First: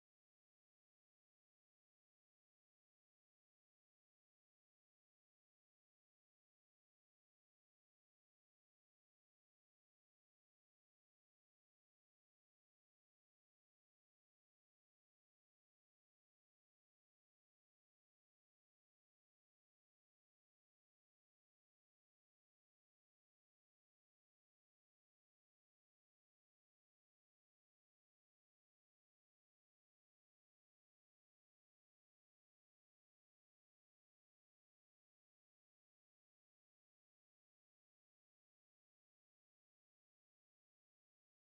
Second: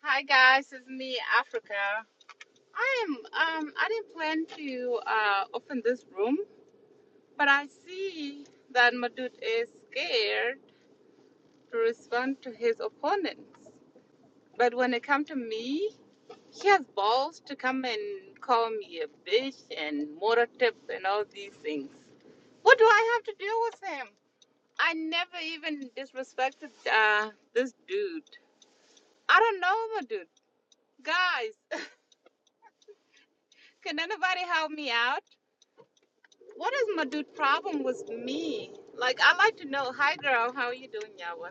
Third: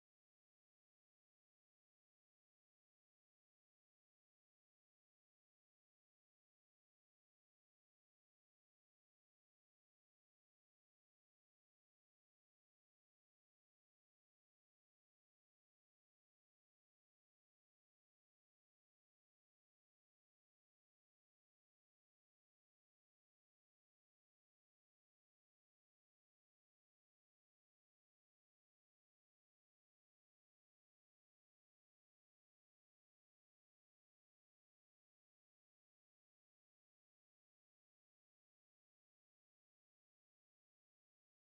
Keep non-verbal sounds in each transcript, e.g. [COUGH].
Hi guys, it's me, Africa. I am. Um, I didn't plan to uh, open this room, but I see that Madut is scared to respond to his opponents. But when it comes to me, he has balls to come and call me a bitch and motor tip and all these things. What do I have to deal with him? I never even disrespected uh, this dude. I don't know Madut. Guys, [LAUGHS] can anybody help me out? What is my dude problem with me? Like, I like to know, hi girl, how are you doing, Yawa?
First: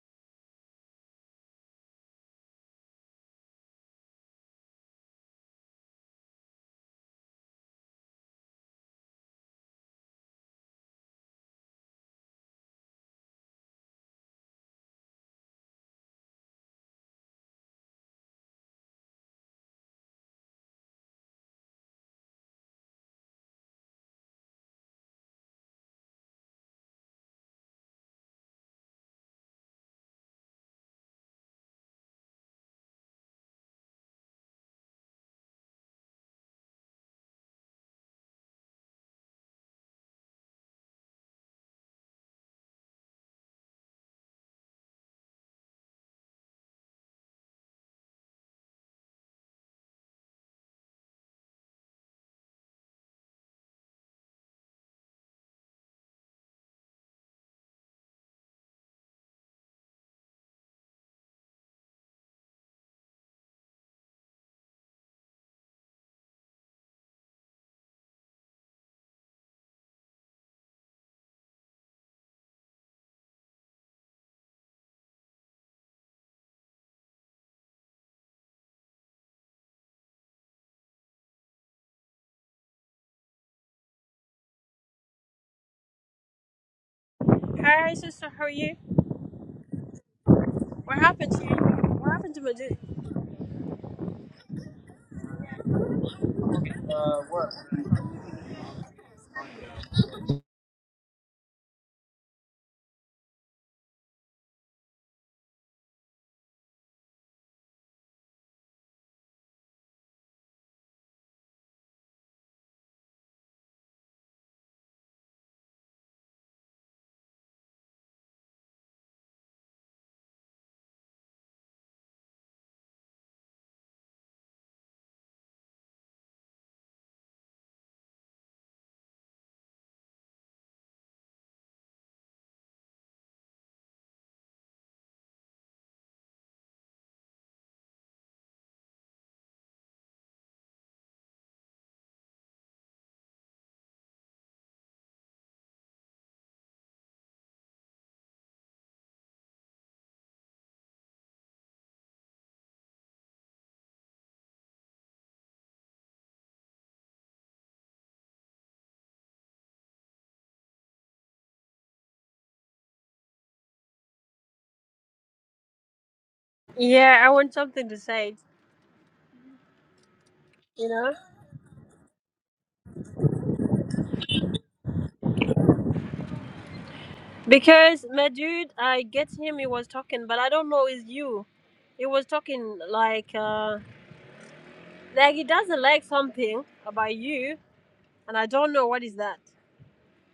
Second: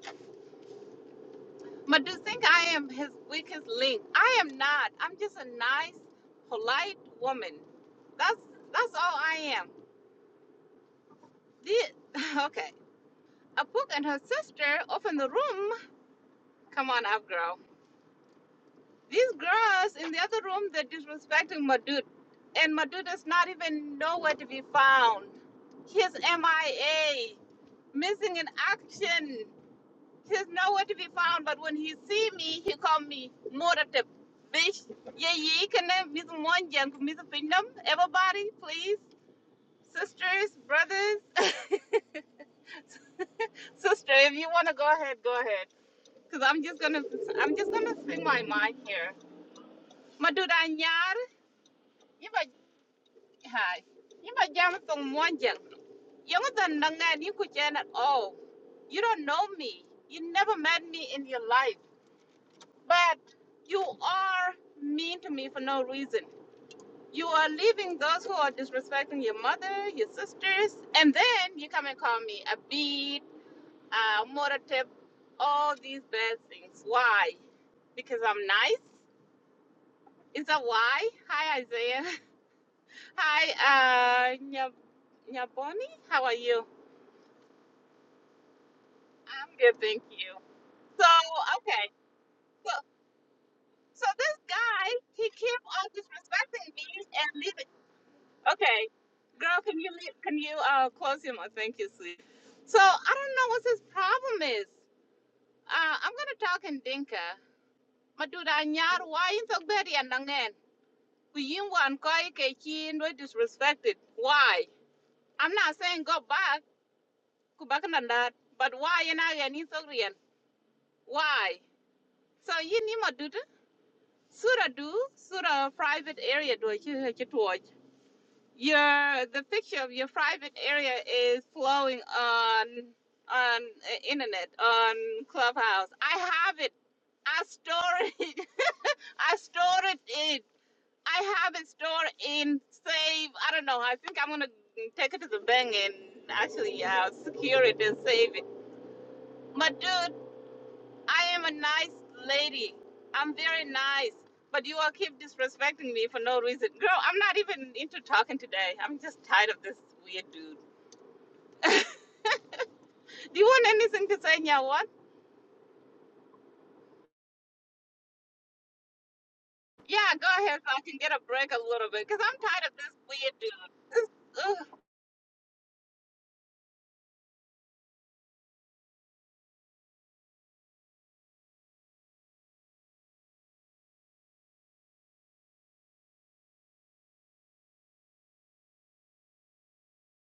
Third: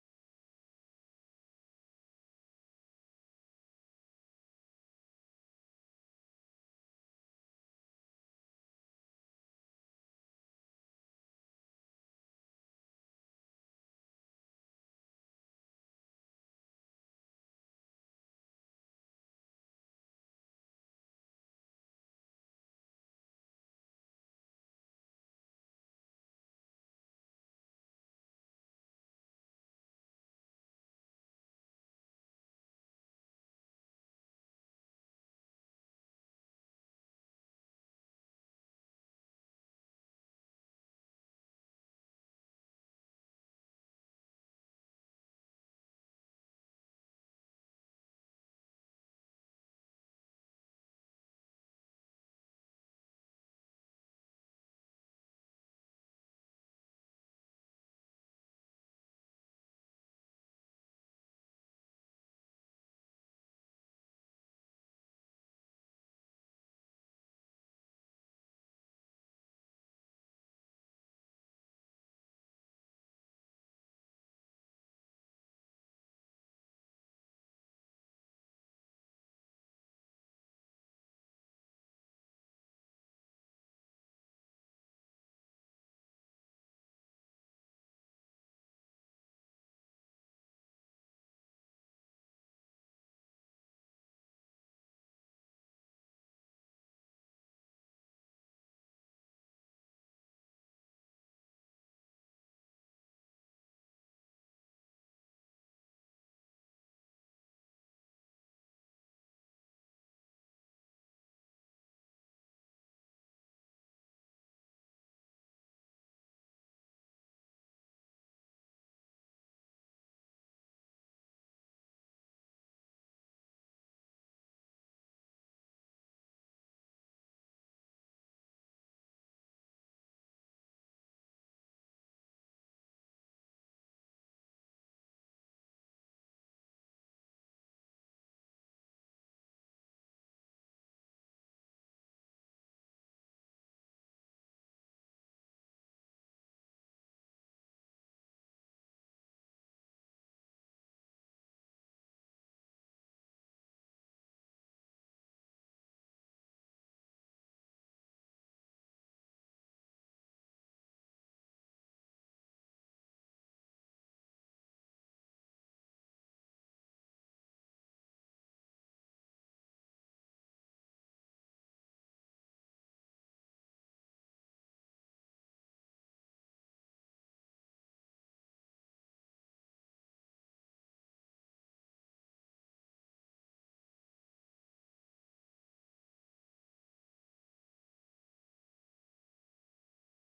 My dude think I am his weakest link. I am not. I'm just a nice, polite woman. That's that's all I am. The, [LAUGHS] okay. Apuk and her sister open the room. Come on up, girl. These girls in the other room, they're disrespecting my dude. And my dude is not even nowhere to be found. He is MIA, missing in action. He's nowhere to be found, but when he see me, he call me Moratip. Bish, yeah, yeah, can I miss one young miss Pindam? Everybody, please. Sisters, brothers, [LAUGHS] sister, if you wanna go ahead, go ahead. Cause I'm just gonna I'm just gonna speak my mind here. Madura nyar, iba hi. Iba jam tong one young. Young than nangan you could at all. You don't know me. You never met me in your life. But you are mean to me for no reason. You are leaving those who are disrespecting your mother, your sisters, and then you come and call me a beat, a moratip, all these bad things. Why? Because I'm nice? Is that why? Hi, Isaiah. [LAUGHS] Hi, uh, Nya- Nyaboni. How are you? Hi, sister, how are you? I'm good, thank you. What So, happened to you? okay. What happened to So, Madud? so this guy, he keep on disrespecting me and leaving. Okay, girl, can you leave, can you uh close your mouth? thank you, sweet. So I don't know what his problem is. Uh, I'm gonna talk in Dinka. Maduda nyar why you so bad and nangen? Kuyin wan koi ke chin we disrespected. Why? I'm not saying go back, go back and that, but why and I and so real? Why? So you need maduda? Sura do, sura private area do you have to watch. Your the picture of your private area is flowing on on uh, internet on Clubhouse. I have it. I store [LAUGHS] it. I stored it. I have it stored in save. I don't know. I think I'm gonna take it to the bank and actually uh, secure it and save it. But dude, I am a nice lady. I'm very nice. But you all keep disrespecting me for no reason. Girl, I'm not even into talking today. I'm just tired of this weird dude. Do you want anything to say, Nya? What? Yeah, I want something to say, Yeah, go ahead so I you can get know? a break a little bit because I'm tired of this weird dude. Ugh. Because Madud, I get him, he was talking, but I don't know it's you. He was talking like, uh, like he doesn't like something about you, and I don't know what is that.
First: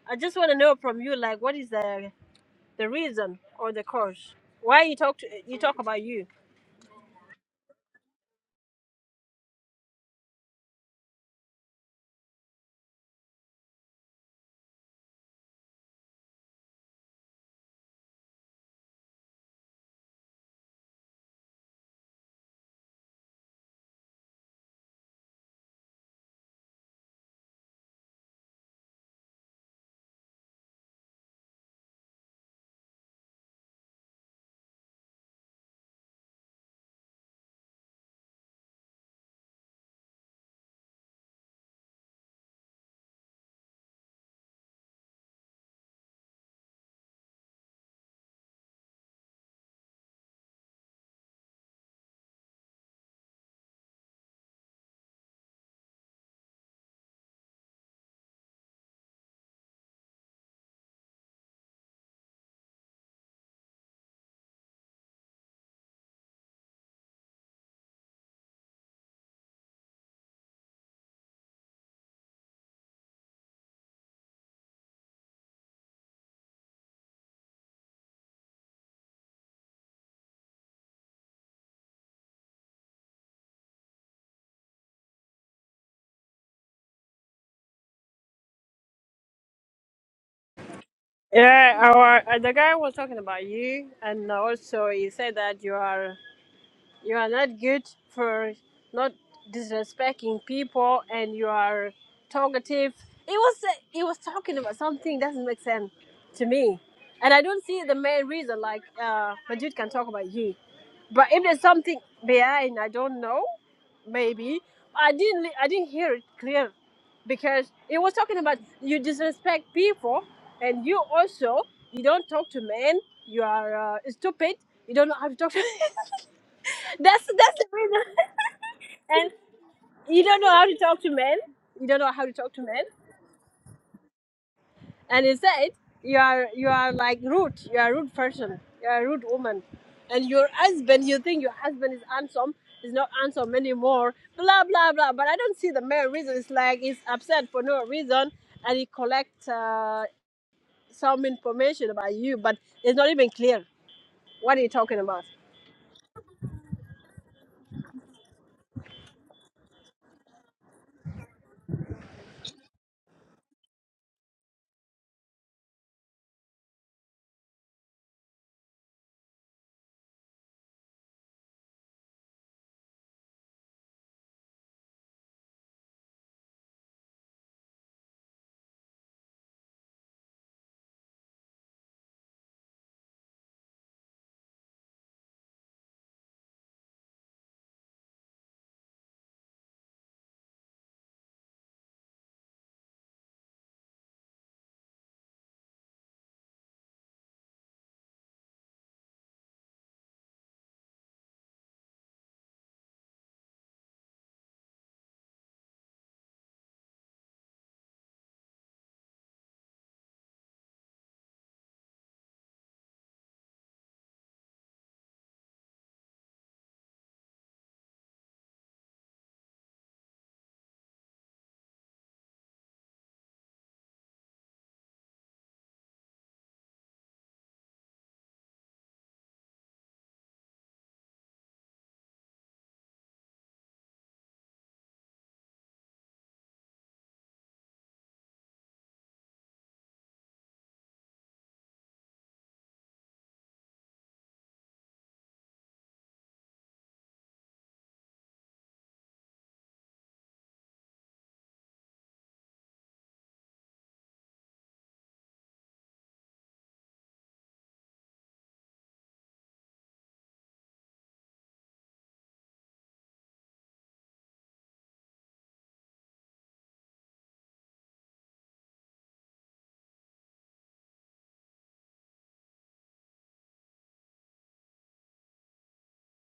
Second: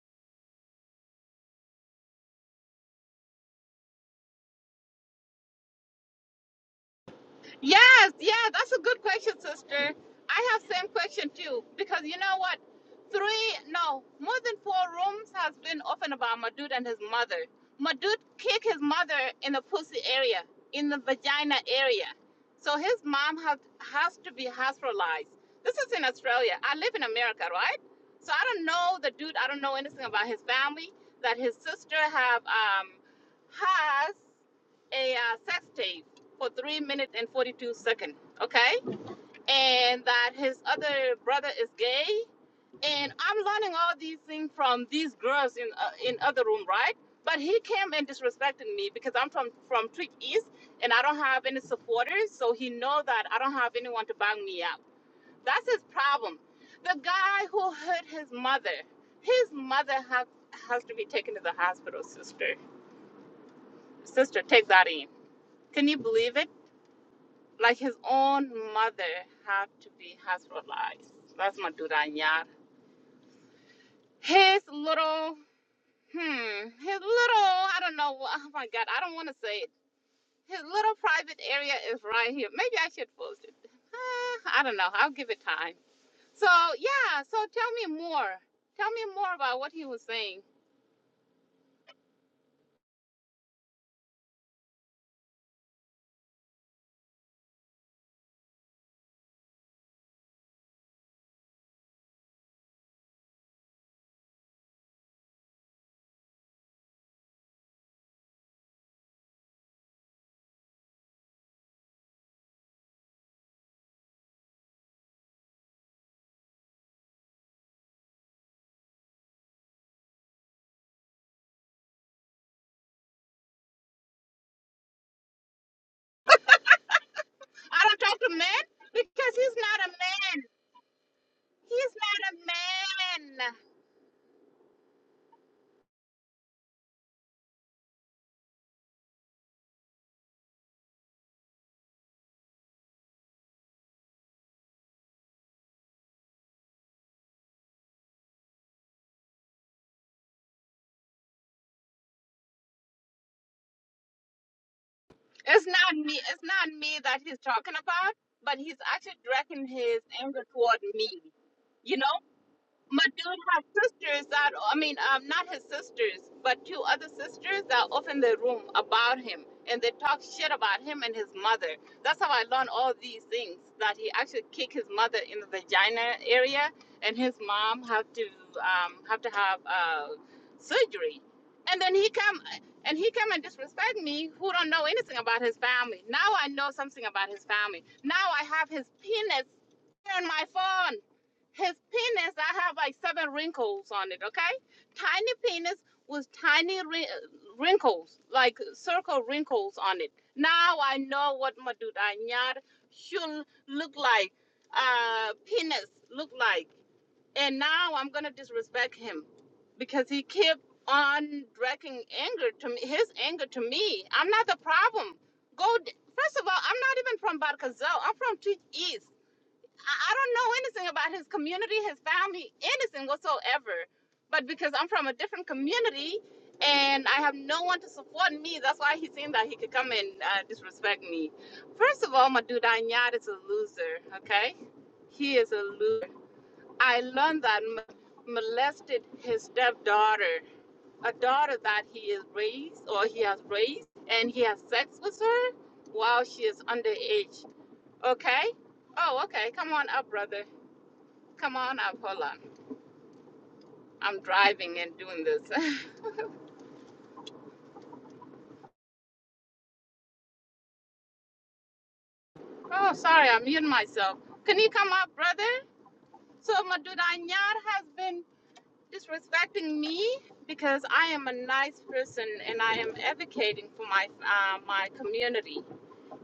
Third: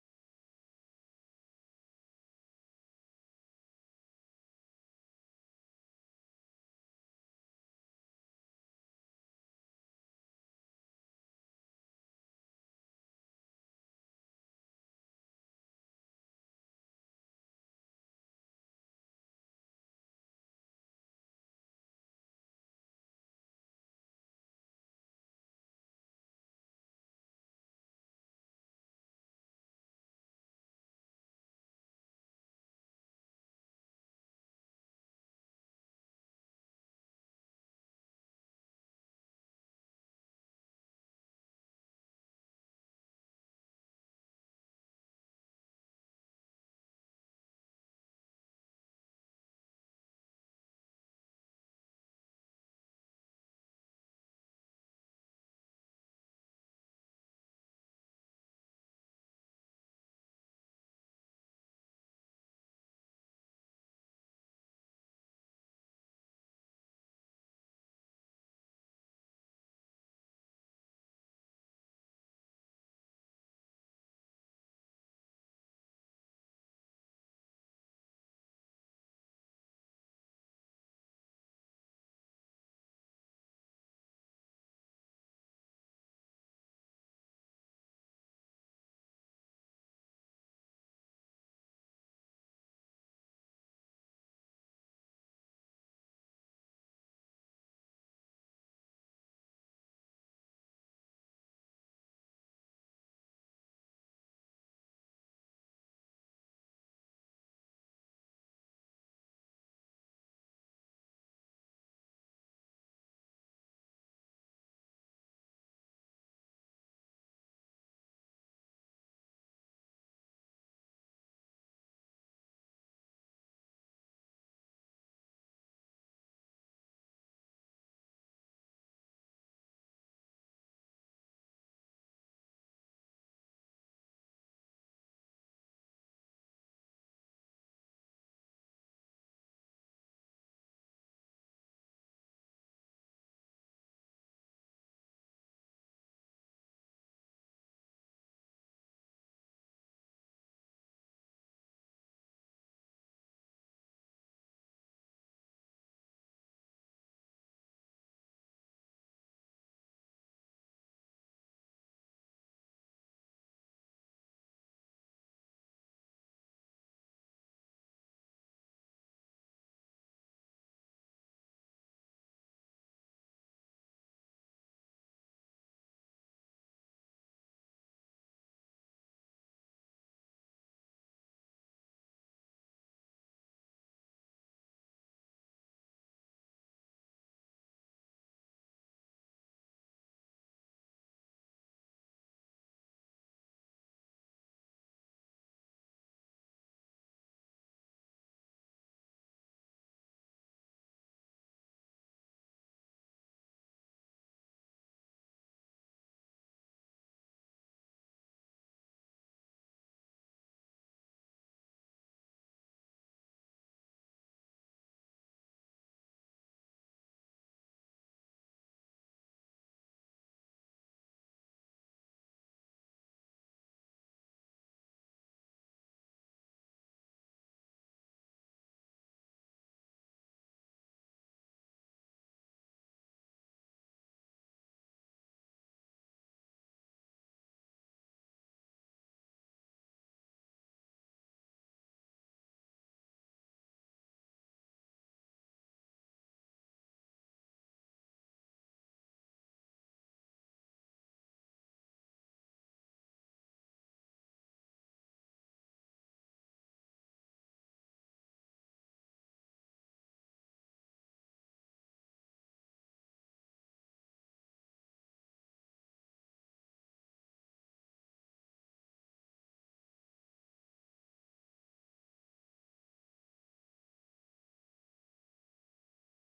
I just want to know from you, like, what is the the reason or the cause? Why you talk to, you talk about you? Yes, yeah, that's a good question, sister. I have same question too because you know what? Three, no, more than four rooms has been open about Madud and his mother. Madud kicked his mother in the pussy area, in the vagina area. So his mom has has to be hospitalized. This is in Australia. I live in America, right? So I don't know the dude. I don't know anything about his family. That his sister have um has a uh, sex tape for three minutes and 42 seconds, okay? And that his other brother is gay. And I'm learning all these things from these girls in uh, in other room, right? But he came and disrespected me because I'm from from Trick East and I don't have any supporters, so he know that I don't have anyone to bang me up. That's his problem. The guy who hurt his mother, his mother has has to be taken to the hospital, sister. Sister, take that in. Can you believe it? Like his own mother had to be hospitalized. That's Madura Nyar. His little, hmm, his little, I don't know, wha- oh my God, I don't want to say it. His little private area is right here. Maybe I should post it. [SIGHS] Ah, I don't know. I'll give it time. So, yeah, so tell me more. Tell me more about what he was saying. Yeah, our, uh, the guy was talking about you, and also he said that you are. You are not good for not disrespecting people, and you are talkative. It was it was talking about something doesn't make sense to me, and I don't see the main reason. Like uh, Majid can talk about you, but if there's something behind, I don't know. Maybe I didn't I didn't hear it clear because it was talking about you disrespect people and you also you don't talk to men you are uh, stupid you don't know how to talk to [LAUGHS] That's that's the I don't reason. talk to men And because he's not a you don't man. know how to talk to men. You He's don't know how not a to talk to men. man. And instead, you are you are like rude. You are a rude person. You are a rude woman. And your husband, you think your husband is handsome, is not handsome anymore. Blah blah blah. But I don't see the main reason. It's like he's upset for no reason, and he collect uh, some information about you, but it's not even clear. What are you talking about? It's not me. It's not me that he's talking about, but he's actually directing his anger toward me. You know my dude has sisters that I mean, um, not his sisters, but two other sisters that are off in the room about him, and they talk shit about him and his mother. That's how I learned all these things. That he actually kicked his mother in the vagina area, and his mom had to um, have to have uh, surgery. And then he come and he come and disrespect me, who don't know anything about his family. Now I know something about his family. Now I have his penis on my phone. His penis, I have like seven wrinkles on it, okay? Tiny penis with tiny wrinkles, like circle wrinkles on it. Now I know what Madudanyar should look like, uh, penis look like. And now I'm gonna disrespect him because he kept on directing anger to me, his anger to me. I'm not the problem. Go, d- first of all, I'm not even from Barkazal. I'm from Tweed East. I, I don't know anything about his community, his family, anything whatsoever. But because I'm from a different community and I have no one to support me, that's why he seemed that he could come and uh, disrespect me. First of all, my dude Anyad is a loser, okay? He is a loser. I learned that m- molested his stepdaughter, a daughter that he is raised or he has raised, and he has sex with her while she is underage, okay? Oh, okay. Come on up, brother. Come on up. Hold on. I'm driving and doing this. [LAUGHS] oh, sorry. I'm muting myself. Can you come up, brother? So, my Maduda Anyar has been disrespecting me because I am a nice person and I am advocating for my uh, my community.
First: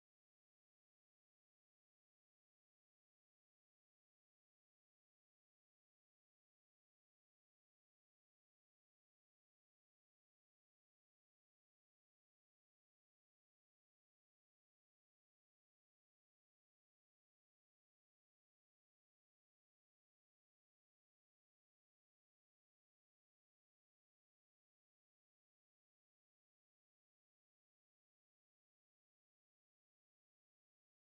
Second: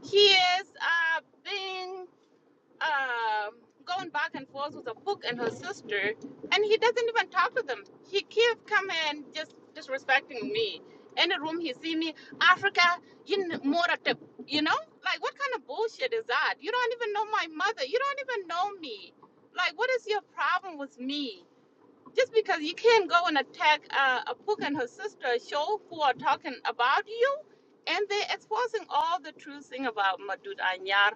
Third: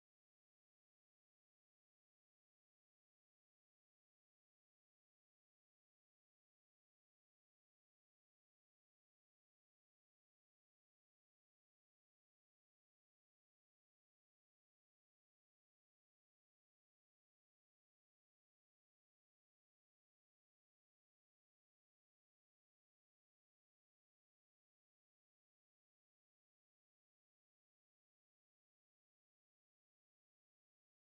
He is uh, being um, going back and forth with a book and her sister, and he doesn't even talk to them. He keeps coming and just disrespecting me. In the room, he see me, Africa, you n- more at the, you know, like what kind of bullshit is that? You don't even know my mother. You don't even know me. Like, what is your problem with me? just because you can't go and attack uh, Apuk and her sister Show who are talking about you, and they're exposing all the true thing about Madud Anyar.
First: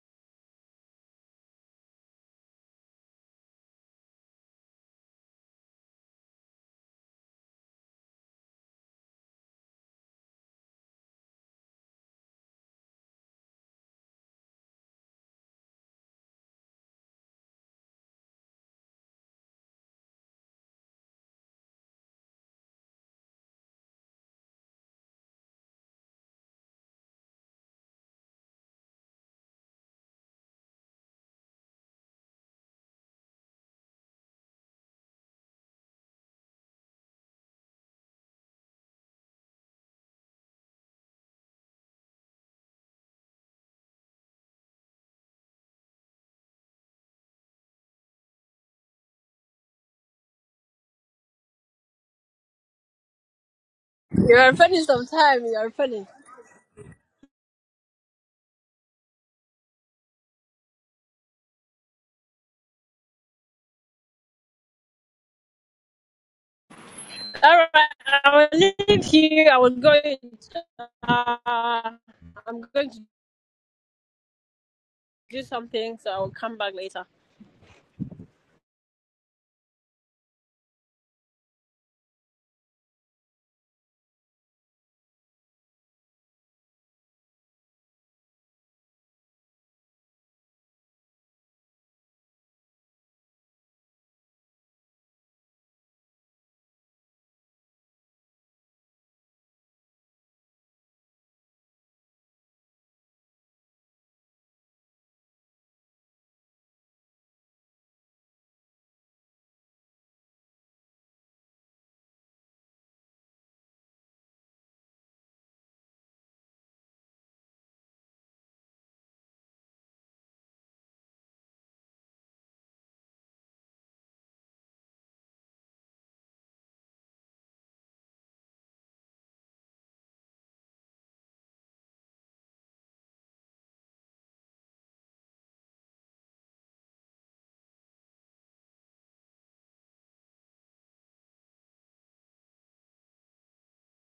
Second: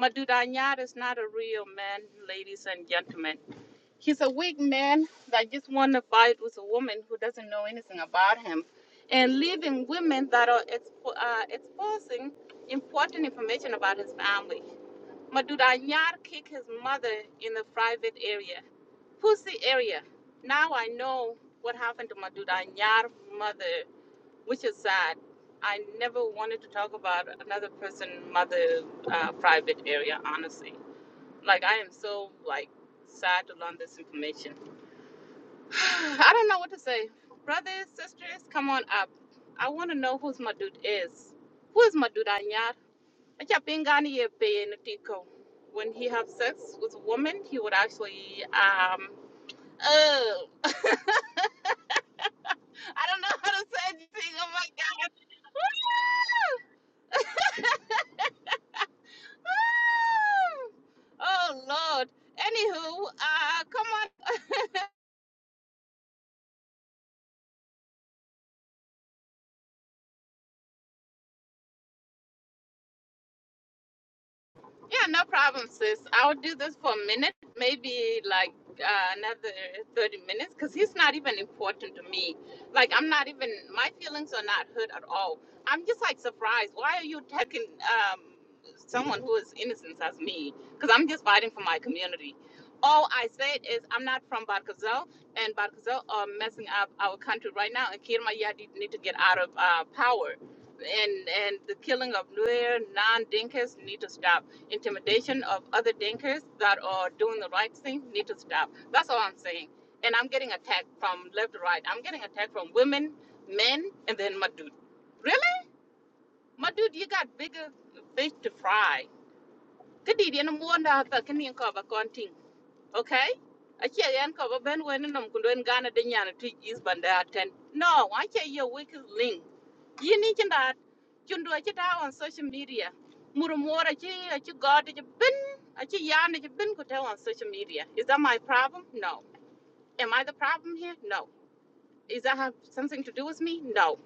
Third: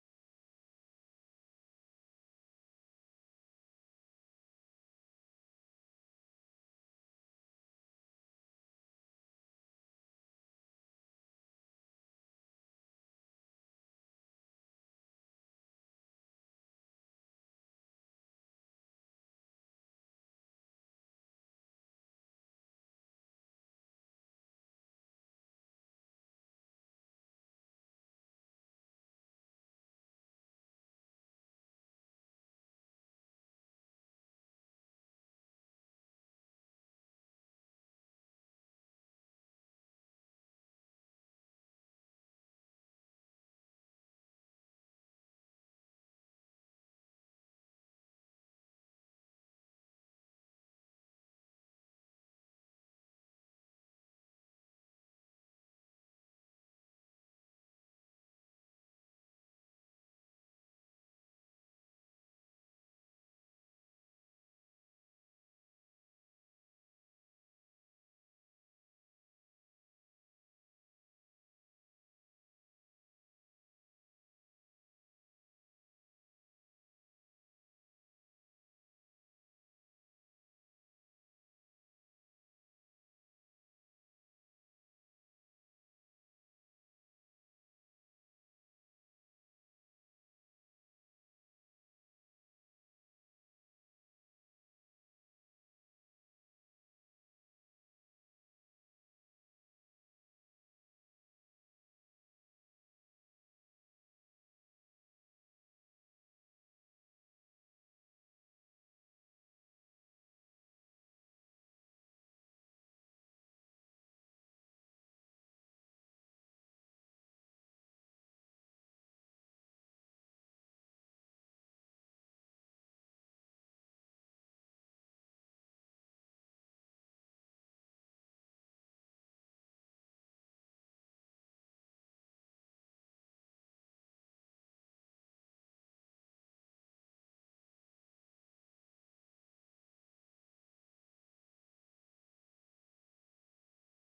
Madud Anyar is not a real man, ladies and gentlemen. He's a weak man that just want to fight with a woman who doesn't know anything about him, and leaving women that are expo- uh, exposing important information about his family. Madud Anyar kicked his mother in the private area Pussy area. Now I know what happened to Maduda Nyar mother, which is sad. I never wanted to talk about another person mother uh, private area, honestly. Like I am so like sad to learn this information. [SIGHS] I don't know what to say. Brothers, sisters, come on up. I want to know who's my dude is. Who is my dude Anyar? Achapingani Yepe Natiko. When he have sex with a woman, he would actually um oh [LAUGHS] I don't know how to say anything. You Oh are my funny sometimes. You are funny. God. [LAUGHS] Woo! oh Lord. Anywho, uh, come on. All right, I will leave here. I was going. To, uh, I'm going to Yeah, no do problem, something, sis. so I will I'll do come back this for later. a minute, maybe like uh, another 30 minutes, because he's not even important to me. Like, I'm not even, my feelings are not hurt at all. I'm just like surprised. Why are you attacking um, someone who is innocent as me? Because I'm just fighting for my community. All I said is I'm not from Barkazel, and Barkazel are messing up our country right now, and Kirma Yadi need to get out of uh, power. And, and the killing of Nuer, non-Dinkas need to stop intimidation of other Dinkers that are doing the right thing need to stop. That's all I'm saying. And I'm getting attacked from left to right. I'm getting attacked from women, men, and then my dude. Really? My dude, you got bigger fish to fry. Kadi di na mo na ta kini ko ba okay ache yan ko ba ben wen nom kun den gana de nyana tu is banda ten no ache ye weak link yini kinda chundo ache ta on social media muru mora che ache god ache bin ache yan ache bin ko ta on social media is that my problem no am i the problem here no is that have something to do with me no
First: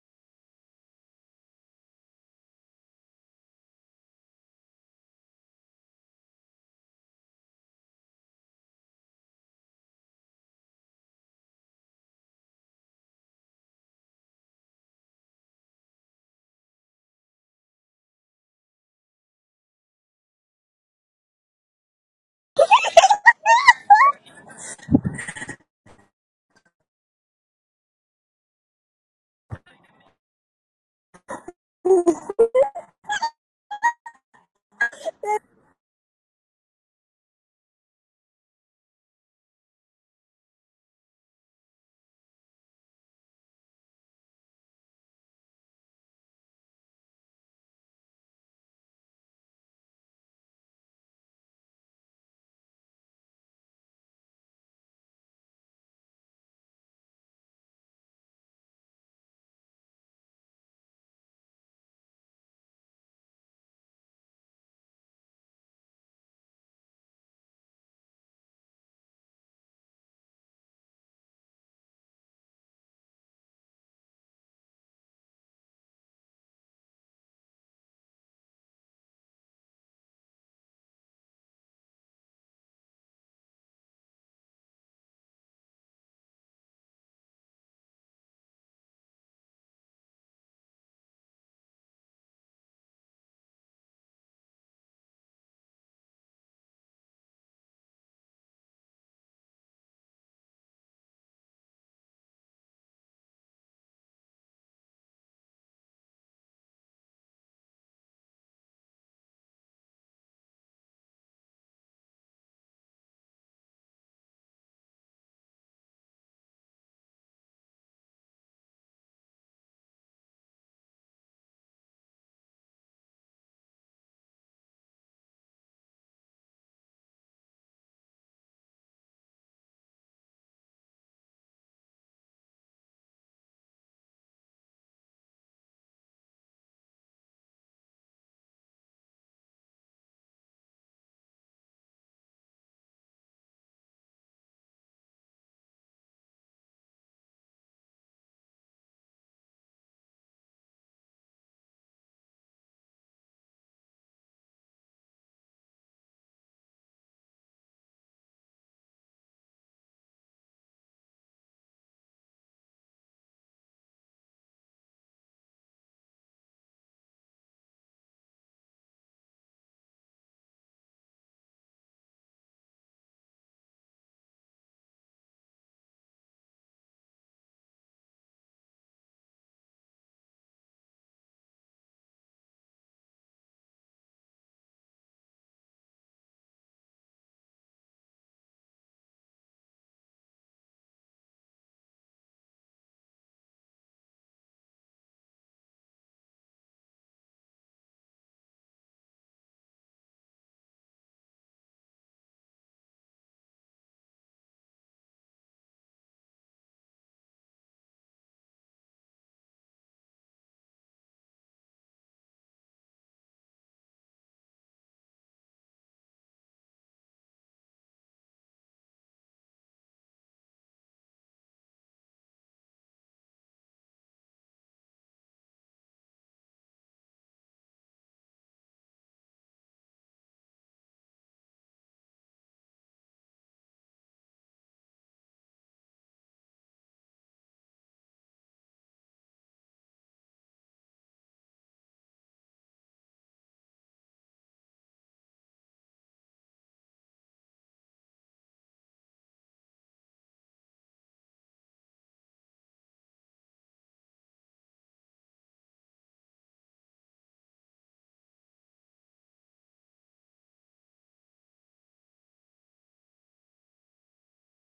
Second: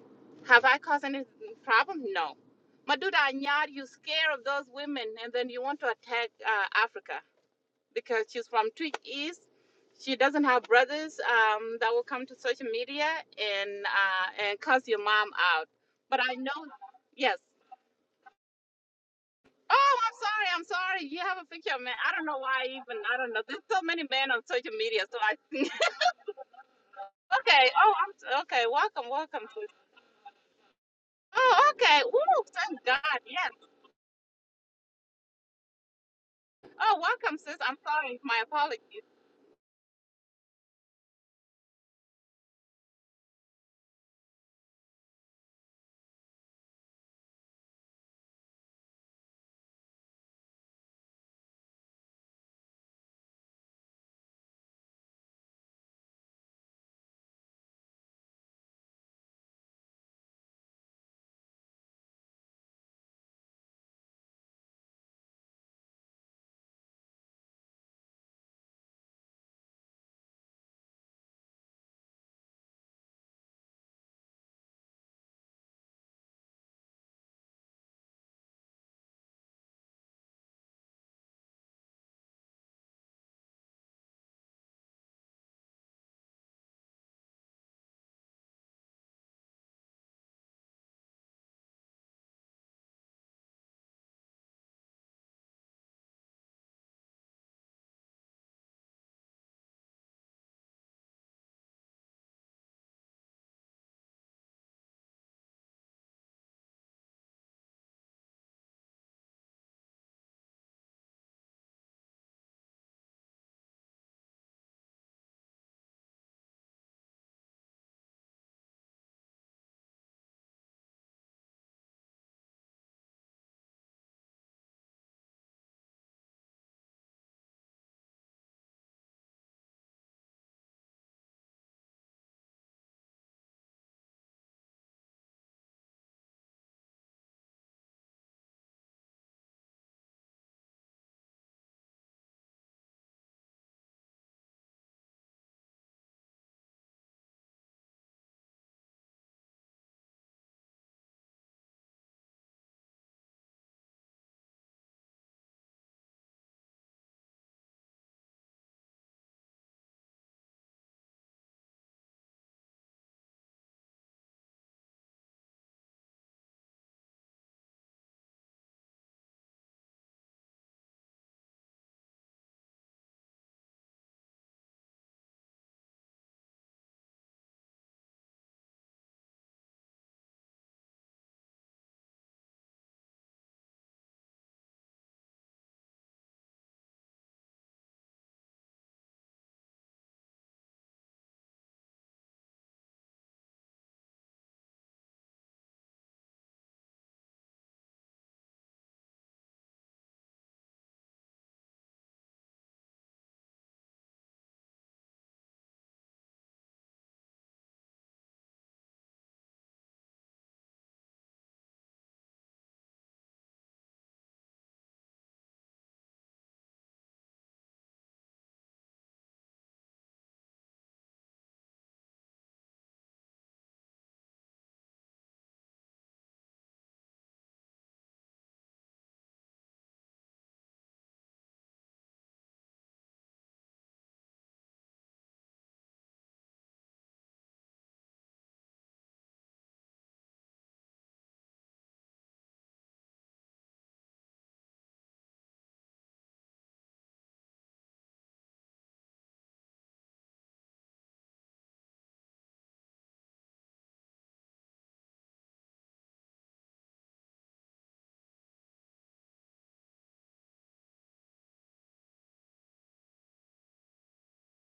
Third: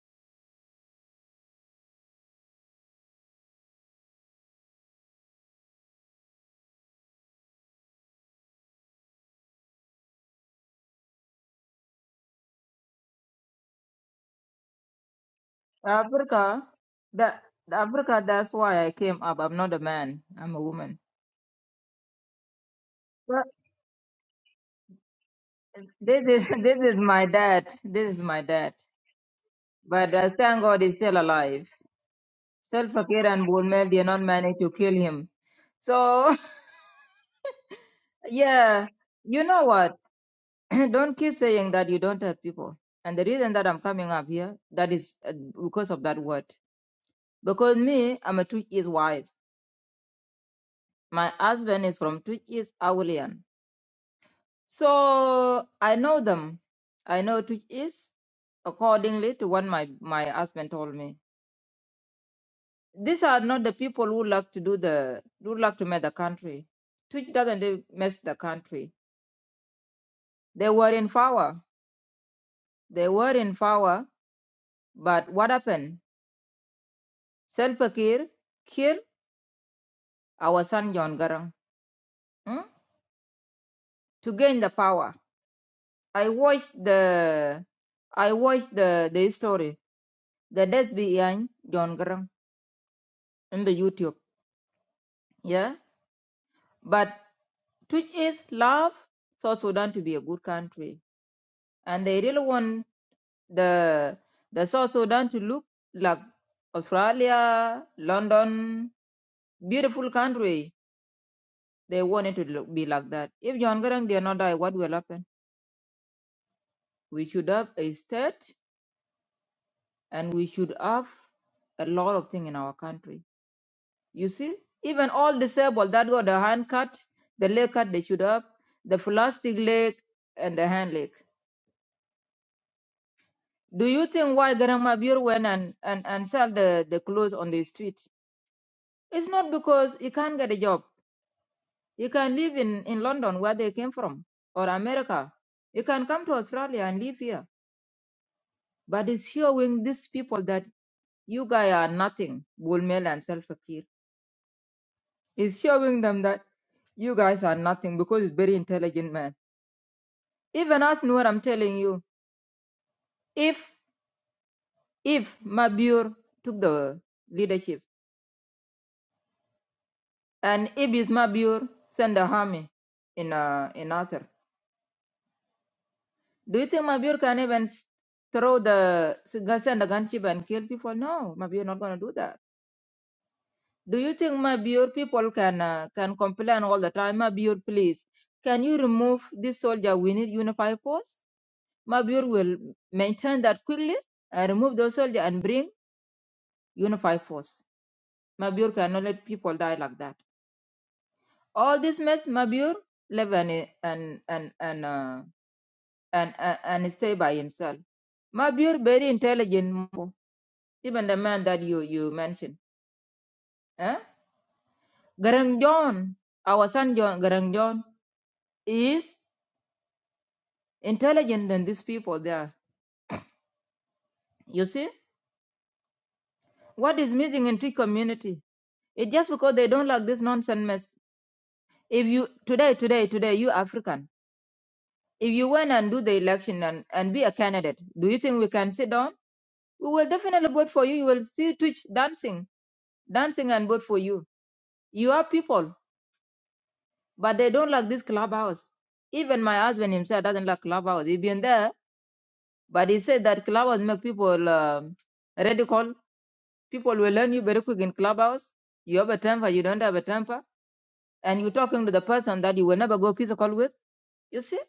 have i caused any problem no Maduda Anyar, you scared of those women and then you want to attack uh, Africa because she's from Twitch East. She doesn't have brothers um, that will come to social media and uh, and cuss your mom out. But I know, Africa, yes. that Africa. That's why I came up. I'm not a Oh, I'm man. sorry. I'm a I'm woman. sorry. You have a picture of man. I don't know why. I Even I don't know. But There's so many men on social media. So I [LAUGHS] this is [LAUGHS] this is my okay. dad. Oh, This is I'm my okay. dad. Welcome, welcome, sis. But uh, thank God he's still alive. Oh, okay. Ooh, thank God. Self-Fakir and Yes. Bulmel did not manage to kill him. So Oh, welcome, sis. I'm sorry. [LAUGHS] My yeah, apologies. you know what? [CLEARS THROAT] don't keep saying that you don't have people. And the reason that I'm coming up here, that is uh, because of that word. Because me, I'm a Twitch wife. My husband is from Twitch East So I know them. I know it is accordingly to what my, my husband told me. These are not the people who love to do the who love to make the country. Twitch doesn't do- mess the country. They were in power. They were in power, but what happened? Salva Kiir killed our son John Garang hmm, to gain the power. I watched the I watched the the story, the death behind John Garang in the YouTube. Yeah, but Which is love South Sudan to be a good country, and they really want the the South Sudan to look like Australia, London, beautiful country. They want it to look, be like that. If John Garang did not die, what will happen? We should have a state, and we should have a lot of things in our country. You see, even all disabled that got the hand cut, the leg cut, they should have the plastic leg and the hand leg. Do you think why Grandma Buell went and, and, and sell the, the clothes on the street? It's not because he can't get a job. He can live in, in London where they came from or America. He can come to Australia and live here. But it's showing these people that you guys are nothing, Bulmel and Selfakir. It's showing them that you guys are nothing because it's very intelligent man. Even us know what I'm telling you. If if Mabur took the leadership, And if it's Mabur, send the army in uh, in Nasser. Do you think Mabur can even s- throw the s- send a gunship and kill people? No, Mabur not gonna do that. Do you think Mabur people can uh, can complain all the time? Mabur, please, can you remove this soldier? We need unified force. Mabur will maintain that quickly and remove those soldier and bring unified force. Mabur cannot let people die like that. All this mess, Mabur live and and and and. Uh, and, and, and stay by himself. Mabur, very intelligent, even the man that you, you mentioned. Eh? Garang John, our son John, Garang John, is intelligent than these people there. You see, what is missing in Tree community? It's just because they don't like this nonsense mess. If you, today, today, today, you African, if you went and do the election and, and be a candidate, do you think we can sit down? We will definitely vote for you. You will see Twitch dancing, dancing and vote for you. You are people. but they don't like this clubhouse. Even my husband himself doesn't like clubhouse. He's been there, but he said that clubhouse make people um, radical. People will learn you very quick in clubhouse. You have a temper, you don't have a temper, and you're talking to the person that you will never go physical with. You see,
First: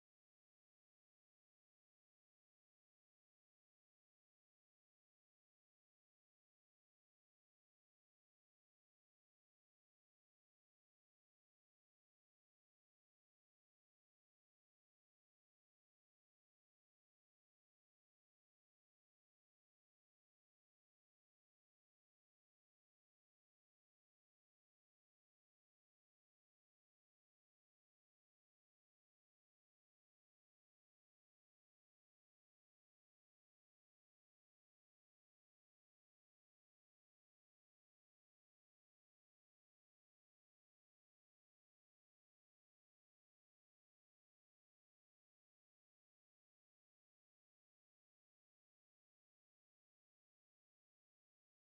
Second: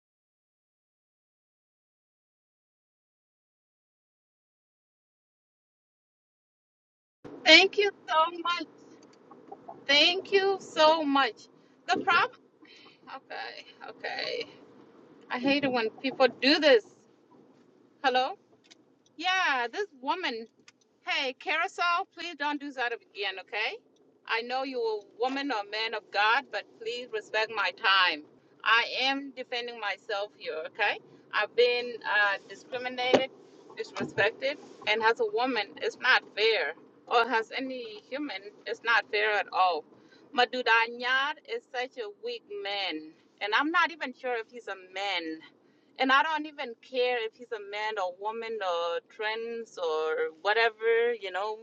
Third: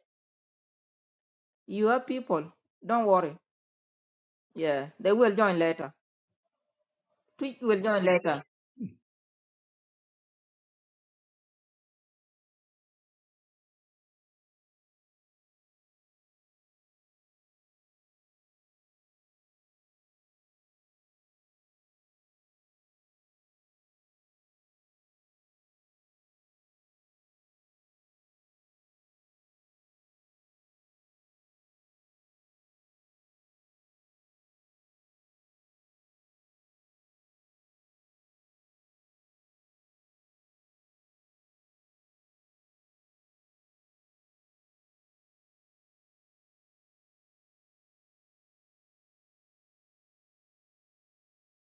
you have people. Don't worry. Yeah, they will join later. Twitch Thank will you join so later. much. Thank you so much. The problem. Okay. Okay. I hate it when people do this. Hello? Yeah, this woman. Hey, Carousel, please don't do that again, okay? I know you're a woman or man of God, but please respect my time. I am defending myself here, okay? I've been uh, discriminated, disrespected, and as a woman, it's not fair. Or as any human, it's not fair at all. Madudanyar is such a weak man, and I'm not even sure if he's a man and I don't even care if he's a man or woman or trans or whatever, you know,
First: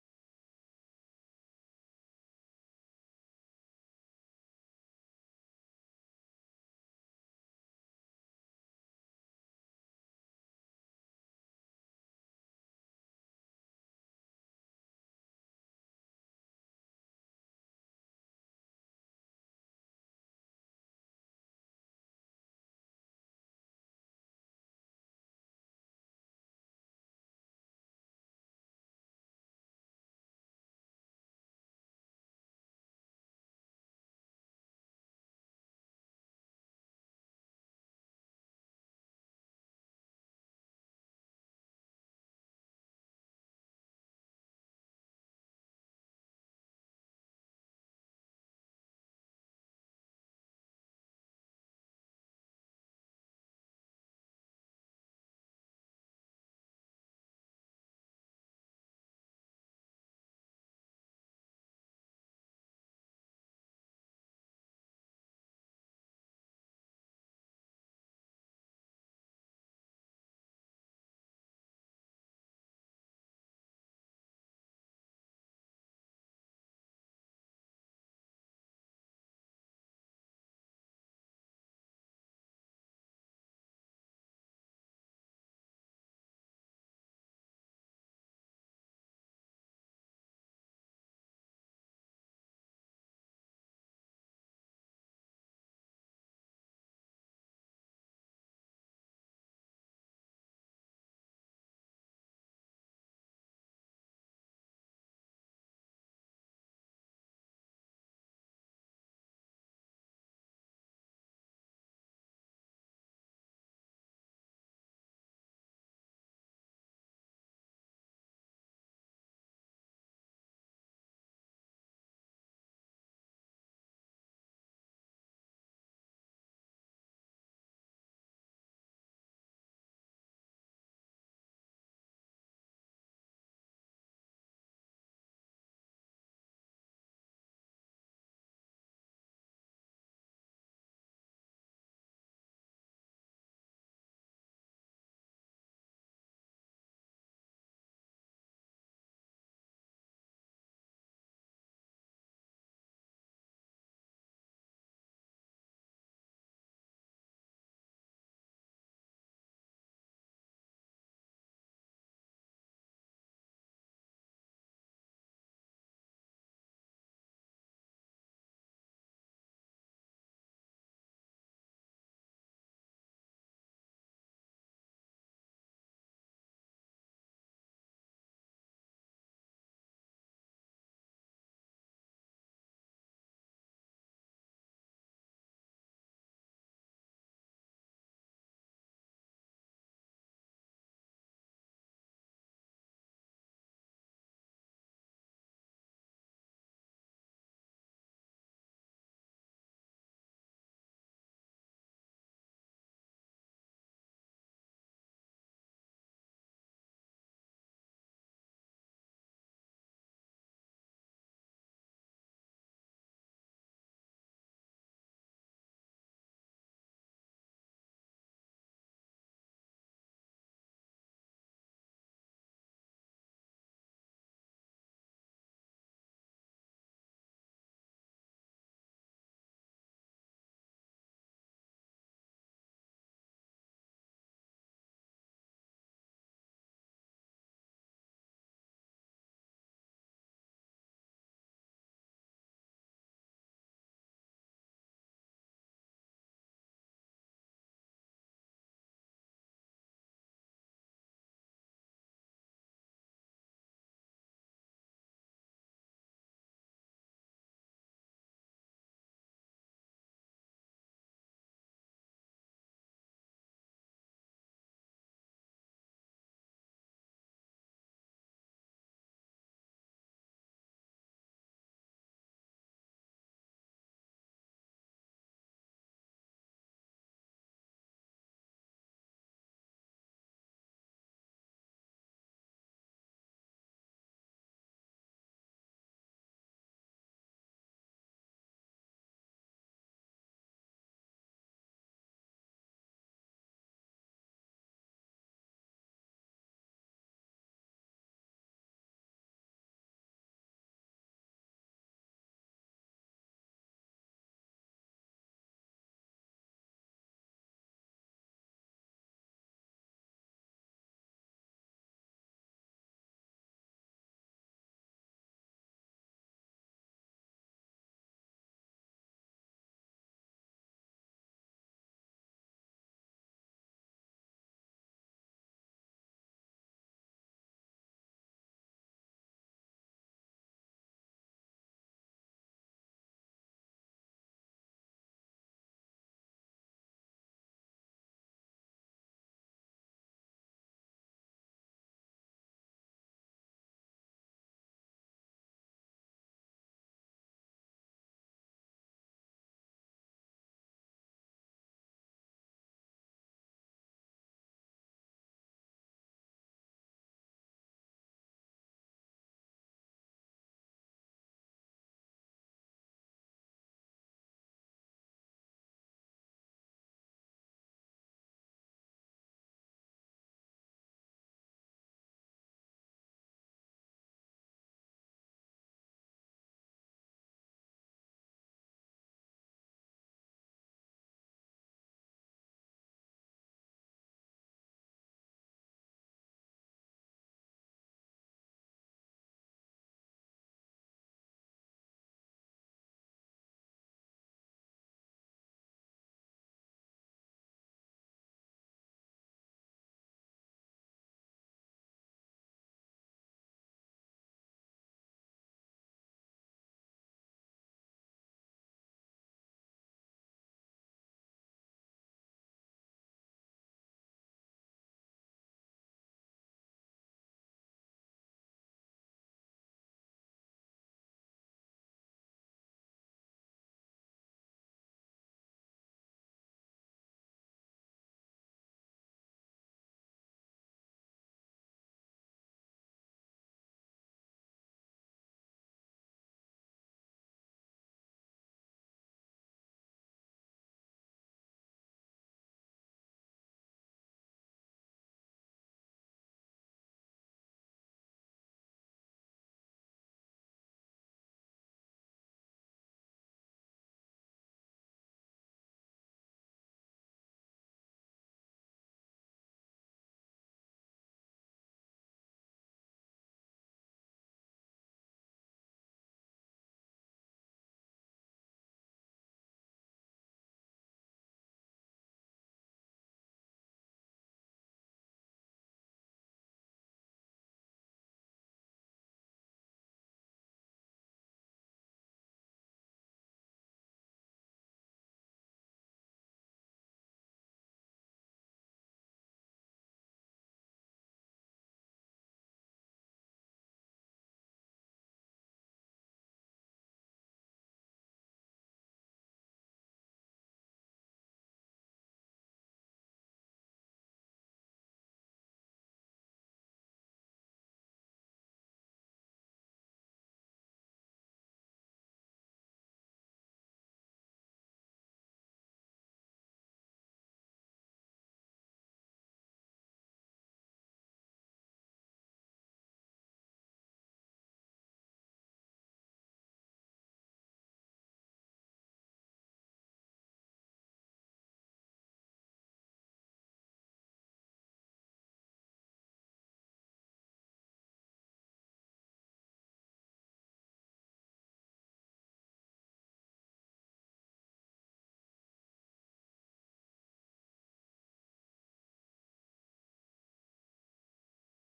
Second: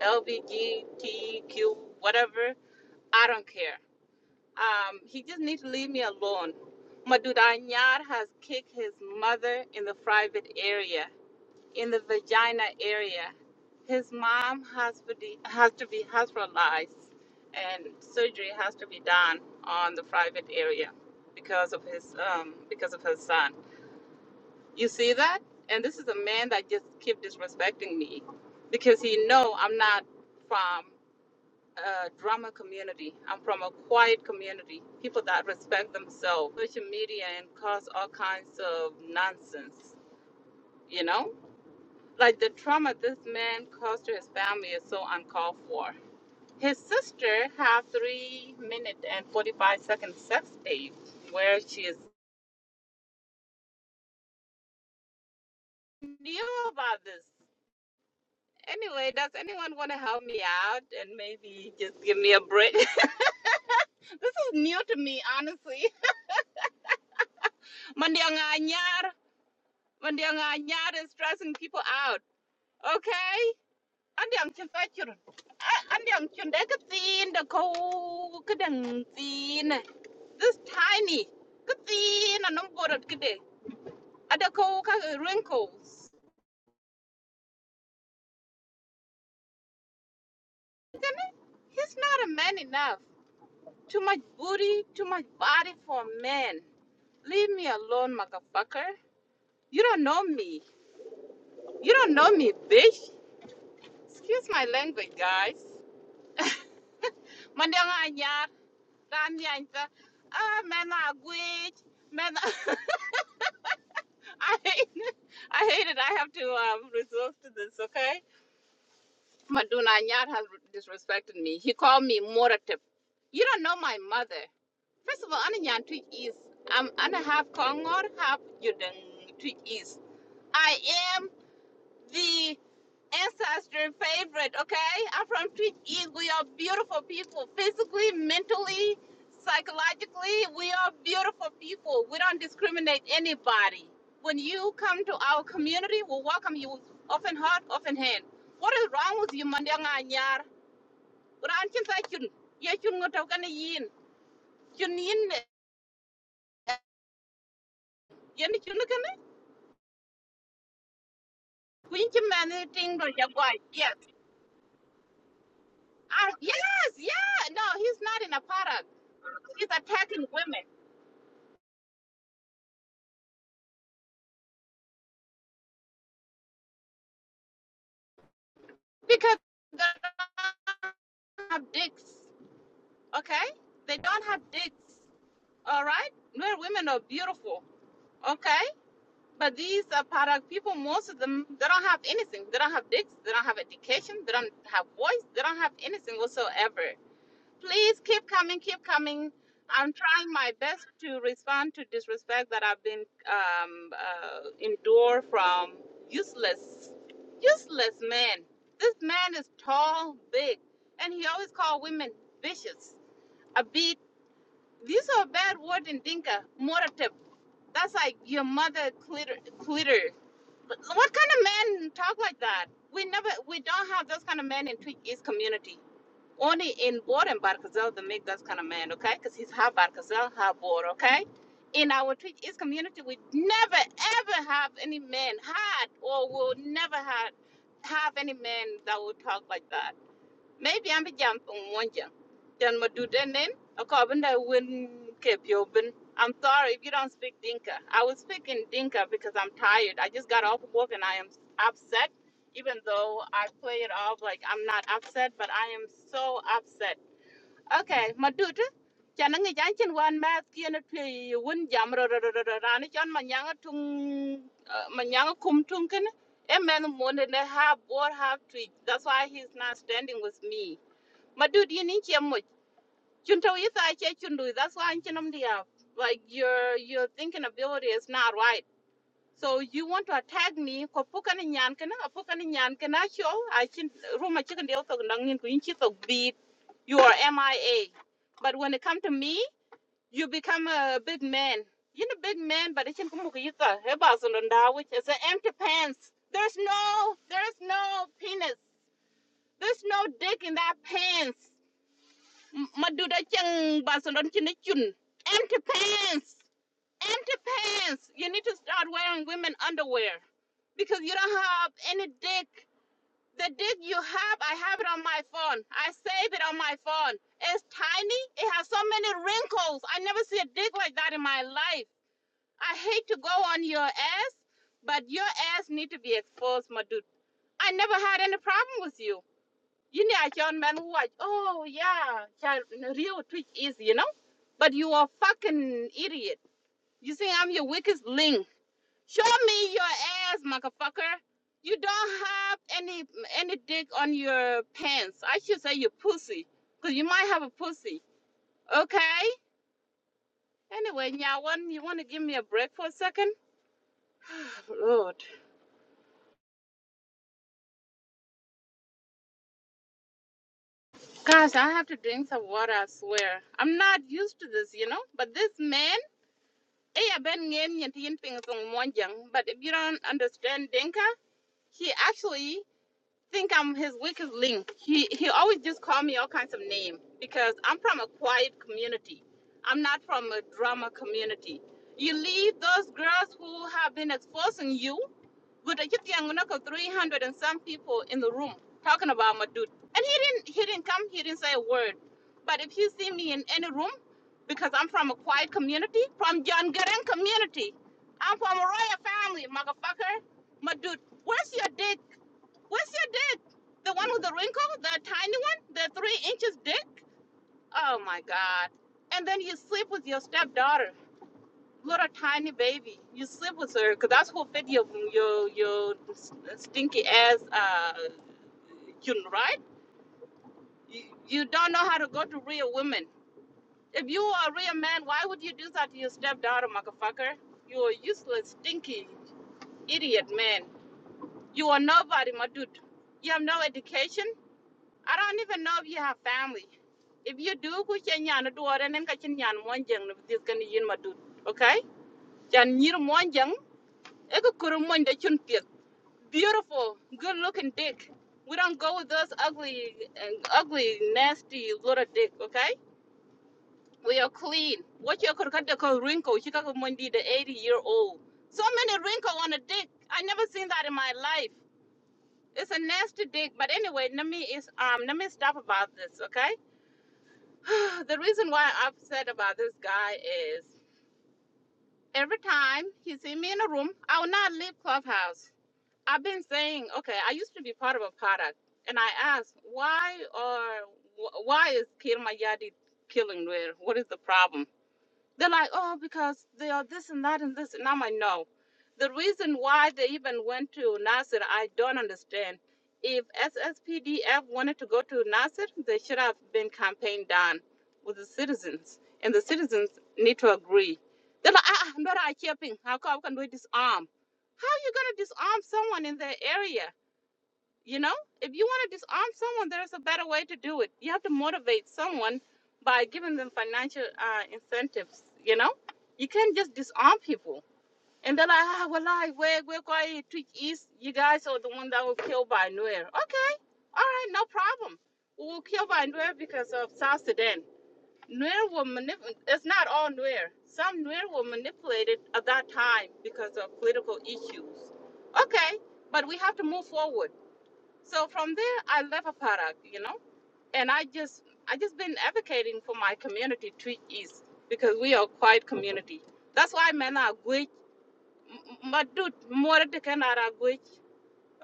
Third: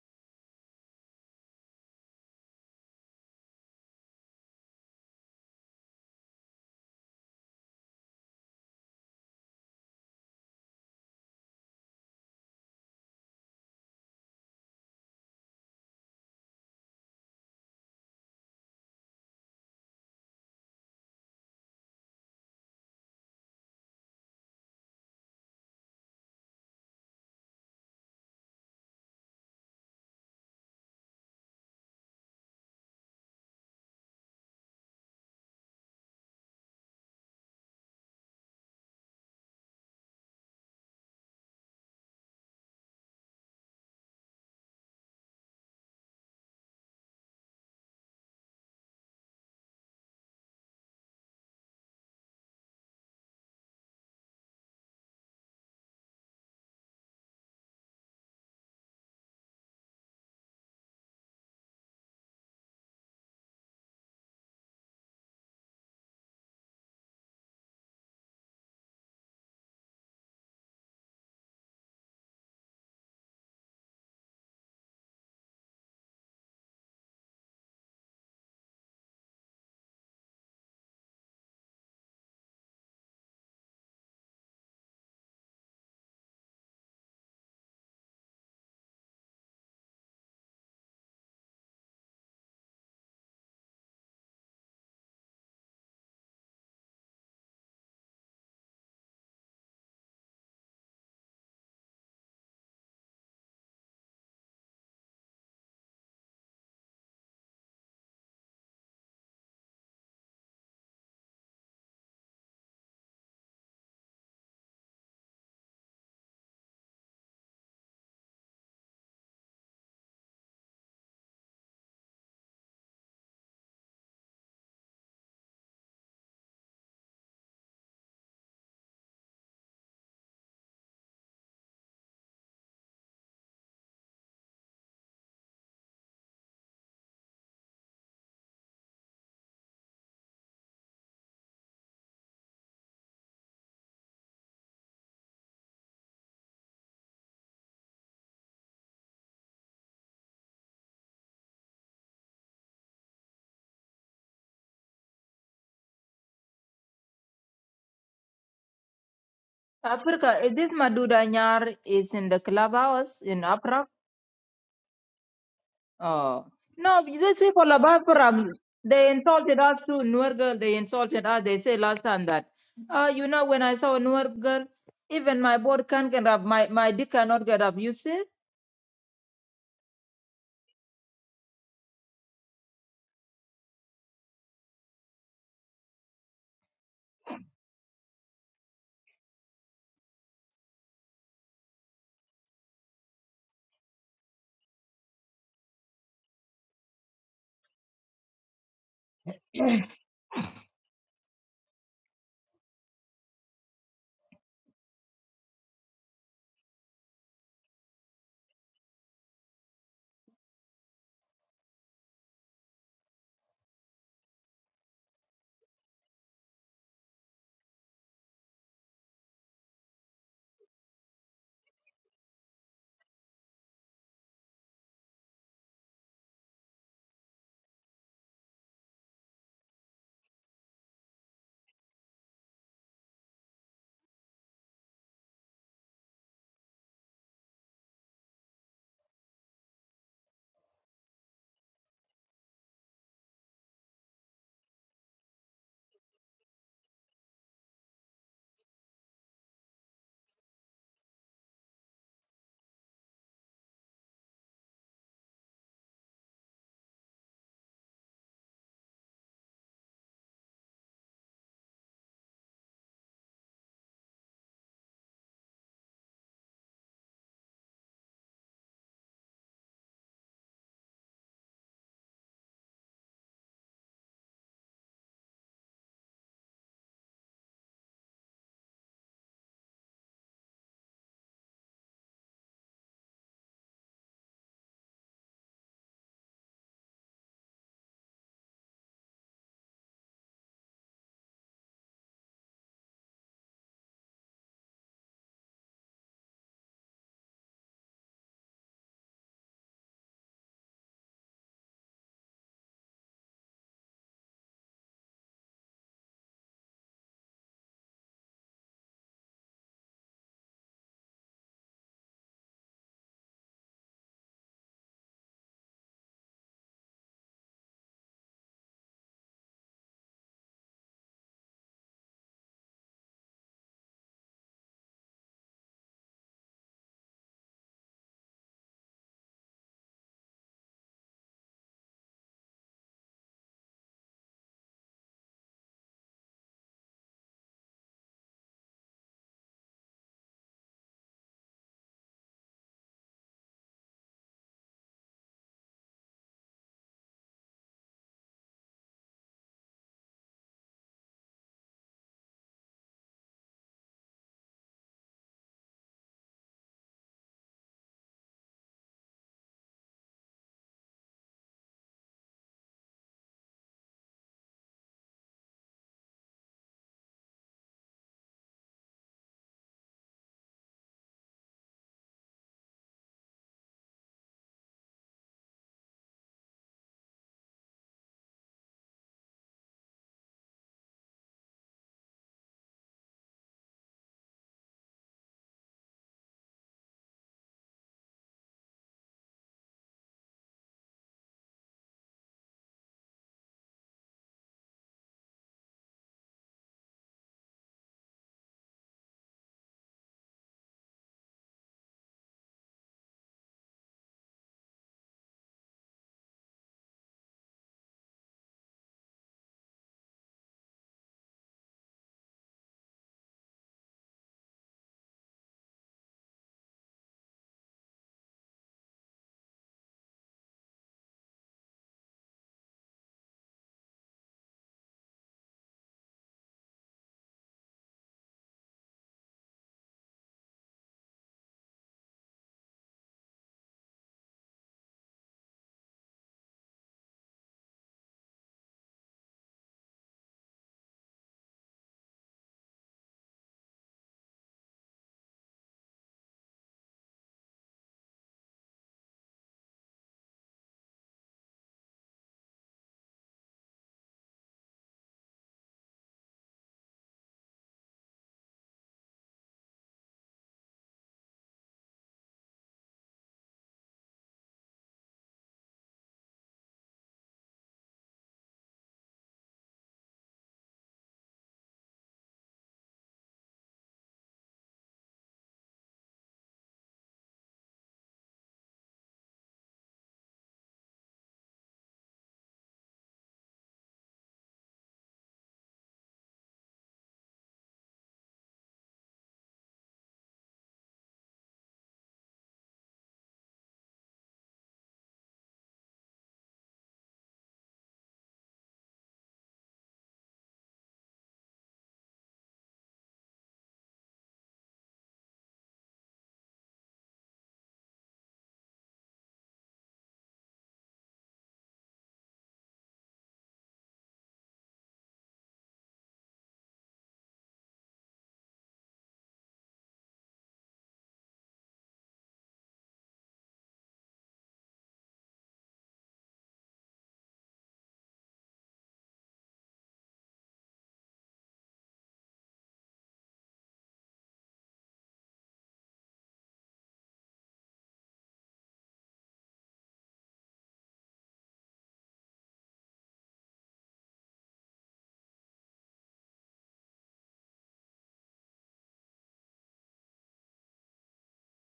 LBGTQ, whatever. I don't care. Um, he just needs to leave me alone. Madud Anyar has kicked his mother in the private area, in the vagina area. His mom has, to be- has to be hospitalized and surgery has to be done on the private area because of his um, because of his son. You see that? And this is a man that just keep disrespecting me because he know I'm not from a drama community. I'm from a quiet community. People that respect themselves. Social media and cause all kinds of nonsense, you know? Like the trauma this man caused to his family is so uncalled for. His sister had three minute and forty five second sex tape where she is knew about this. Anyway, does anyone want to help me out and maybe just give me a break? [LAUGHS] this is new to me, honestly. Mandianganyar, Mandianganyar is stressing people out. Okay? Andiang chifachur. Andiang chundekatin, the ko kadangtin. This tiny. Katin, and I'm good at kide. Adako wrinkles. He's not a man enough. Too much booty, too much body for a man. Leave me alone, motherfucker. You don't know me. You don't know me, bitch. Excuse my language, guys. [LAUGHS] Mandiang anyar, ran yanta. Ah, man, I quit. Man, [LAUGHS] I hate it. I hate it. I have to um, resort to this, okay? Maduna anyar has disrespected me. He called me morative. You don't know my mother. First of all, Anna Nyan Tweet East. I'm Anna half Kongor, half Yudeng Tweet is. I am. the ancestry favorite, okay? I'm from Twitch. We are beautiful people, physically, mentally, psychologically. We are beautiful people. We don't discriminate anybody. When you come to our community, we welcome you with open heart, open hand. What is wrong with you, Mandanga Nyar? Ran chin sai chun. Ye chun ngo tau kana yin. Chun yin ne. Yen chun kana. Africa, eh, this Maduda Nyar Queen is chim in the man ting do clubhouse in Accra jagwai. I, Oh yes, no, yeah. these No, people of he's not in a Abraham, product. they insulted He's us too. attacking Nuer girl, women they insulted us. They say last time that, uh, you know, when I saw a newer girl, even my board can't get up. My my dick cannot get up. You see, because they don't have dicks. Okay? They don't have dicks. All right? Where women are beautiful. Okay? But these are product people, most of them, they don't have anything. They don't have dicks. They don't have education. They don't have voice. They don't have anything whatsoever. Please keep coming, keep coming. I'm trying my best to respond to disrespect that I've been um, uh, endured from useless, useless men. This man is tall, big, and he always call women vicious. A beat. These are bad word in Dinka. Moratip. That's like your mother clitter. clitter. What kind of man talk like that? We never, we don't have those kind of men in Tweet East community only in board and Barkazel they make that kind of man, okay? Because he's half Barkazel, half board, okay? In our Twitch East community, we never ever have any man had or will never had have any man that will talk like that maybe I'm a jump on one jump. Then my do then then a carbon that wouldn't keep you open. I'm sorry if you don't speak Dinka. I was speaking Dinka because I'm tired. I just got off of work and I am upset, even though I play it off like I'm not upset, but I am so upset. Okay, my dude. Chana ngi jan chen wan ma kien a pye yu wun jam ro ro ro ro ro ra ni chon ma nyang a tung uh, ma nyang a kum tung kin. E men mo tweet. That's why he's not standing with me ma dude you need your much chunto is i che chundu that's why i'm chinam dia like your your thinking ability is not right so you want to attack me ko pukan ni nyan kana pukan ni nyan kana show i chin ruma chicken deal to ngin ku inchi to beat you are mia but when it come to me you become a big man you're a big man but it's in kumukita heba sonda which is an empty pants there's no there's no penis there's no dick in that pants maduda chang basalon chine chun empty pants empty pants you need to start wearing women underwear because you don't have any dick the dick you have i have it on my phone i save it on my phone it's tiny it has so many wrinkles i never see a dick like that in my life i hate to go on your ass but your ass need to be exposed my dude i never had any problem with you Yin ya John man watch. Oh yeah, child, real twitch is you know, but you are fucking idiot. You think I'm your weakest link? Show me your ass, motherfucker. You don't have any any dick on your pants. I should say your pussy, cause you might have a pussy. Okay. Anyway, Nyawan, you want to give me a break for a second? [SIGHS] Lord. Gosh, I have to drink some water, I swear. I'm not used to this, you know? But this man. Iya ben ngen yen tin ping song monjang, but if you don't understand Dinka, he actually think I'm his weakest link. He he always just call me all kinds of names because I'm from a quiet community. I'm not from a drama community. You leave those girls who have been exposing you Good, I just young, know, 300 and some people in the room talking about Madud. And he didn't, he didn't come, he didn't say a word. But if you see me in any room, because I'm from a quiet community, from John Garen community, I'm from a royal family, motherfucker. Madud, where's your dick? Where's your dick? The one with the wrinkle, the tiny one, the three inches dick? Oh my God. And then you sleep with your stepdaughter little tiny baby. You sleep with her because that's who fed your your your stinky ass. Uh, you know, right? You, you don't know how to go to real women. If you are a real man, why would you do that to your stepdaughter, motherfucker? You are useless, stinky, idiot man. You are nobody, my dude. You have no education. I don't even know if you have family. If you do, ku chen yan do and then ka chen yan mon jang this can yin my dude. Okay? Chan nyir mon jang, e ko kuru mon da chun tia beautiful, good looking dick. We don't go with those ugly, ugly, nasty little dick, okay? We are clean. What you could cut the call wrinkle, Chicago Monday, the 80 year old. So many wrinkles on a dick. I never seen that in my life. It's a nasty dick, but anyway, let me is um let me stop about this, okay? [SIGHS] the reason why I'm upset about this guy is every time he see me in a room, I will not leave clubhouse. I've been saying, okay, I used to be part of a product, and I asked why or why is Kir Mayadi killing Nuer? What is the problem? They're like, oh, because they are this and that and this. And I'm like, no. The reason why they even went to Nasser, I don't understand. If SSPDF wanted to go to Nasser, they should have been campaigned down with the citizens. And the citizens need to agree. They're like, ah, ah, I'm not a chipping. How come how can we disarm? How are you going to disarm someone in their area? You know, if you want to disarm someone, there's a better way to do it. You have to motivate someone by giving them financial uh, incentives. You know, you can't just disarm people. And they're like, ah, well, I, we're, we're going to Twitch East. You guys are the one that was killed by Nuer. Okay, all right, no problem. We were killed by Nuer because of South Sudan. Nuer were manip- It's not all Nuer. Some Nuer were manipulated at that time because of political issues. Okay, but we have to move forward so from there, I left a product, you know, and I just I just been advocating for my community to east because we are quite community. That's why men are good. But dude, more the kind are good.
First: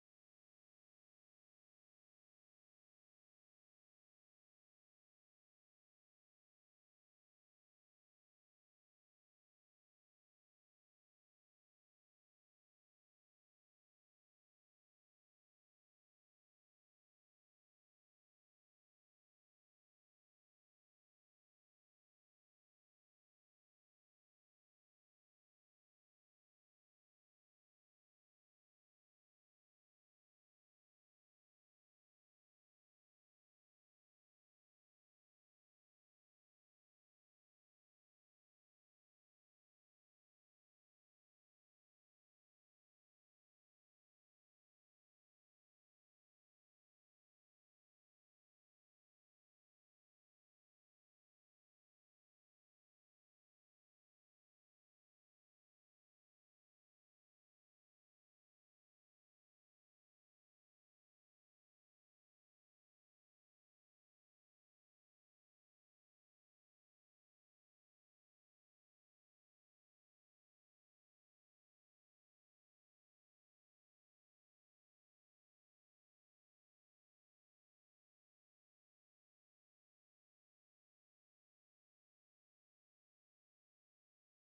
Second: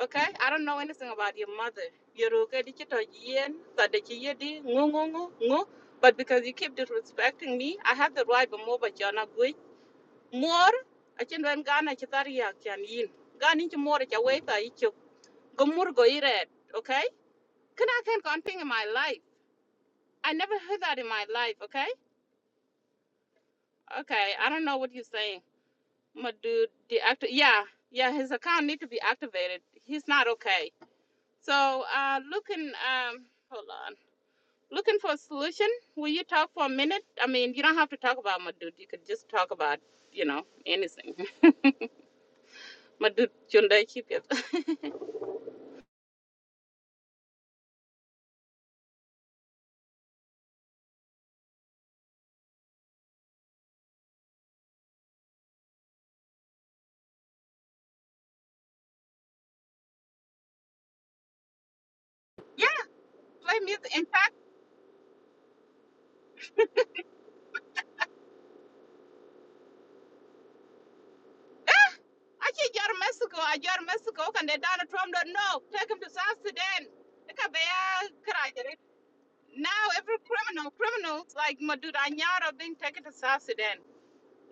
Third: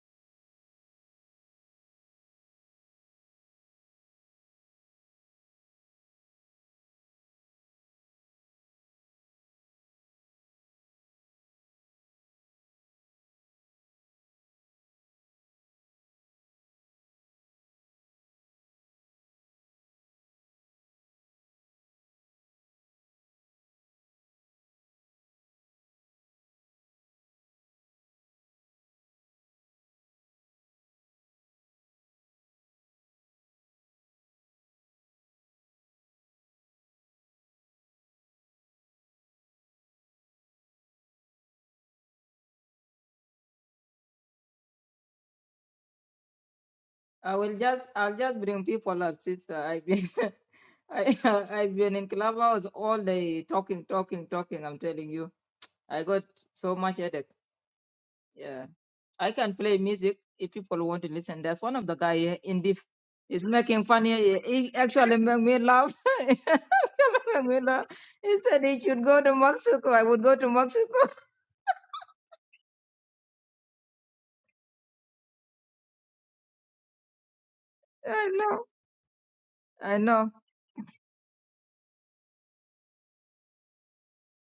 Okay, I don't know anything about your mother. You're okay, did you talk yen, that did you di, ngu ngu ngu ngu. But because you keep disrespecting me, I have the right, but more, but you're not good. More, I can run Ghana, Chitaria, Chan Yin. Gun into more, it's a way that you go go eat it. Can I thank God thing in my life? I never heard that in my life, okay? Okay, I don't know what you're saying. My dude, the actor, yeah, yeah, his account need to be activated. He's not okay. So, uh, looking, um, hold on. Looking for a solution? Will you talk for a minute? I mean, you don't have to talk about my dude. You could just talk about, you know, anything. [LAUGHS] My dude, Chunda, keep it. [LAUGHS] I will just I'll just bring people up, sister. I've been [LAUGHS] I I've been in clubhouse all day talking, talking, talking. I'm telling you, I got so much headache. Yeah. I can play music if people want to listen. That's one of the guy here in this is Play making music. In funny. fact, He actually made me laugh. [LAUGHS] He Make me laugh. He said he should go to Mexico. I would go to Mexico. [LAUGHS] I can't go to Mexico. I go to Mexico, and they Donald Trump don't know. Take him to South Sudan. Look at I Bayal, know. Now I every know. criminal, criminals like Madudanyar are being taken to South Sudan.